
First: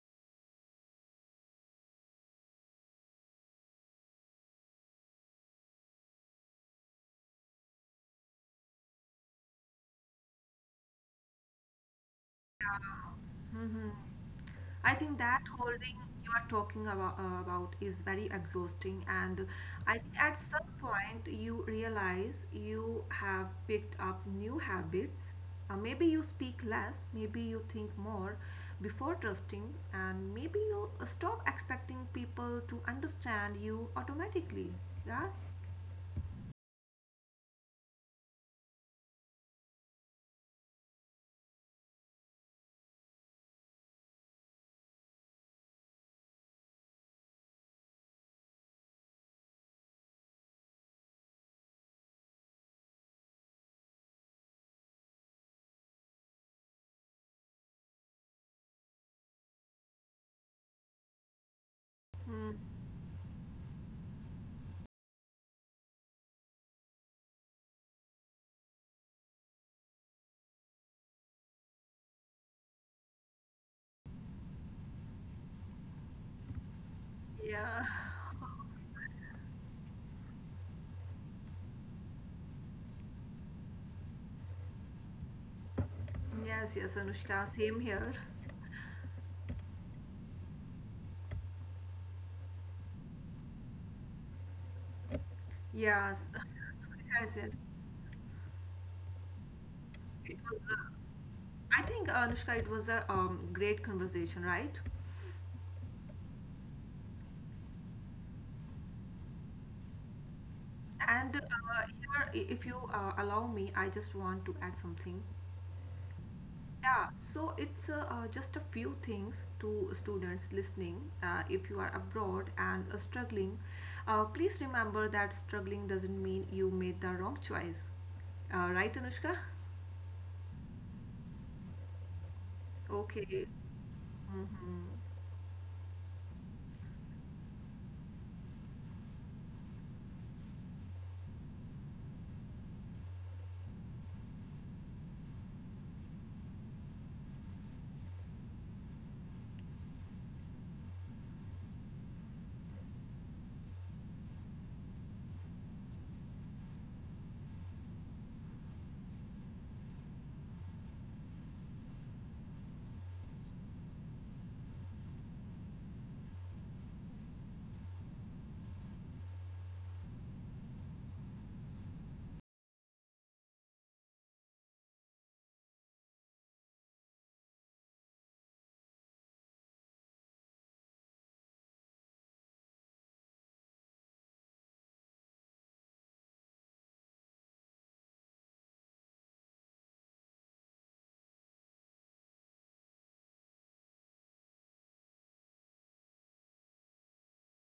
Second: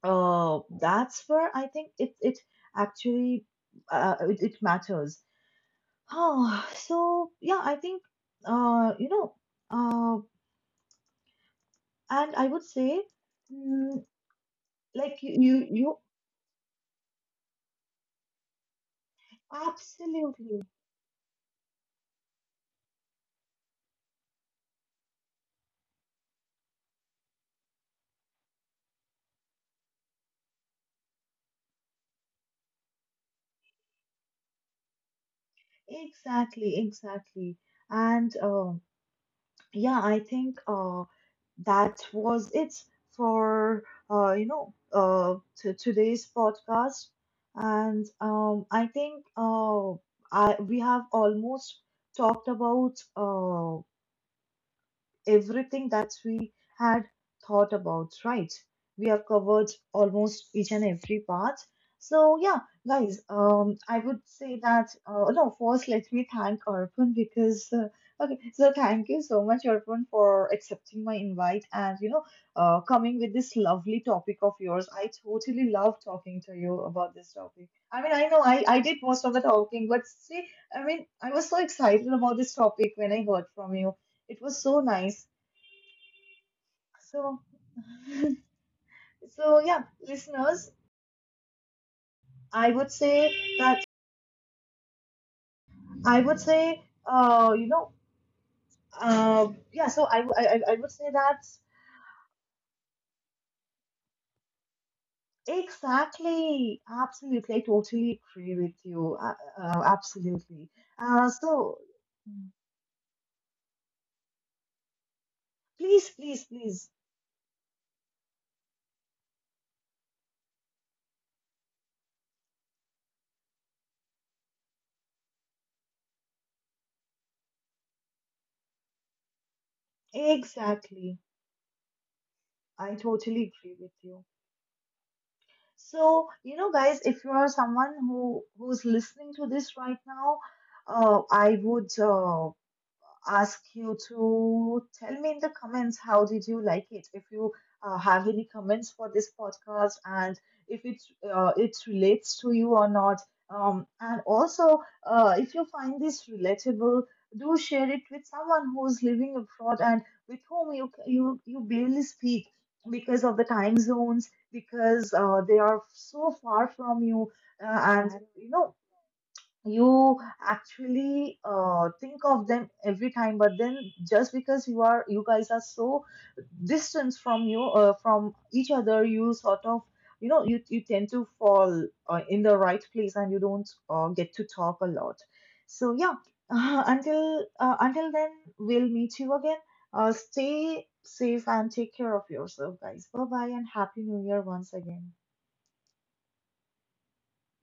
Speaker 1: that's where I think it actually it matters. Oh, so yeah, I think uh, you know, uh, and I would say, mm,
Speaker 2: I
Speaker 1: like
Speaker 2: think
Speaker 1: you,
Speaker 2: that
Speaker 1: you, you
Speaker 2: holding you are talking about is very exhausting, and I think at
Speaker 1: absolutely,
Speaker 2: some point you realize you have picked up new habits. Maybe you speak less, maybe you think more before trusting, and maybe you stop expecting people to understand you automatically. Yeah,
Speaker 1: exactly, exactly, and yeah, I think that was it for, uh, you know, uh, to today's podcast, and I think I we have almost talked about everything that we had thought about, right? We have covered almost each and every part. So yeah, guys, I would say that, no, first let me thank Arpan, because okay, so thank you so much, Arpan, for accepting my invite, and you know, coming with this lovely topic of yours. I totally love talking to you about this topic.
Speaker 2: yeah,
Speaker 1: I mean, I know I did most of the talking, but see, I mean, I was so excited about this topic when I heard from you, it was so nice.
Speaker 2: yes, yes,
Speaker 1: So,
Speaker 2: Anushka, same here.
Speaker 1: so yeah, listeners, I would say that
Speaker 2: Yes,
Speaker 1: I would say,
Speaker 2: yes, yes.
Speaker 1: yeah. So I
Speaker 2: It
Speaker 1: I I
Speaker 2: was.
Speaker 1: I would say that
Speaker 2: I think, Anushka, it was a great conversation, right?
Speaker 1: exactly, absolutely. I totally agree with you. Absolutely.
Speaker 2: And
Speaker 1: So
Speaker 2: here, if you allow me, I just want to add something.
Speaker 1: please, please, please.
Speaker 2: Yeah, so it's just a few things to students listening. If you are abroad and struggling, please remember that struggling doesn't mean you made the wrong choice. Right, Anushka?
Speaker 1: Exactly. I
Speaker 2: Okay.
Speaker 1: totally agree with you.
Speaker 2: Hmm.
Speaker 1: So, guys, if you are someone who's listening to this right now, I would ask you to tell me in the comments how did you like it, if you have any comments for this podcast, and if it relates to you or not, and also, if you find this relatable, do share it with someone who's living abroad, and with whom you barely speak, because of the time zones, because they are so far from you, and you actually think of them every time, but then, just because you guys are so distant from each other, you sort of you tend to fall, in the right place, and you don't get to talk a lot. So yeah, until then, we'll meet you again. Stay safe and take care of yourself, guys. Bye bye, and happy new year once again.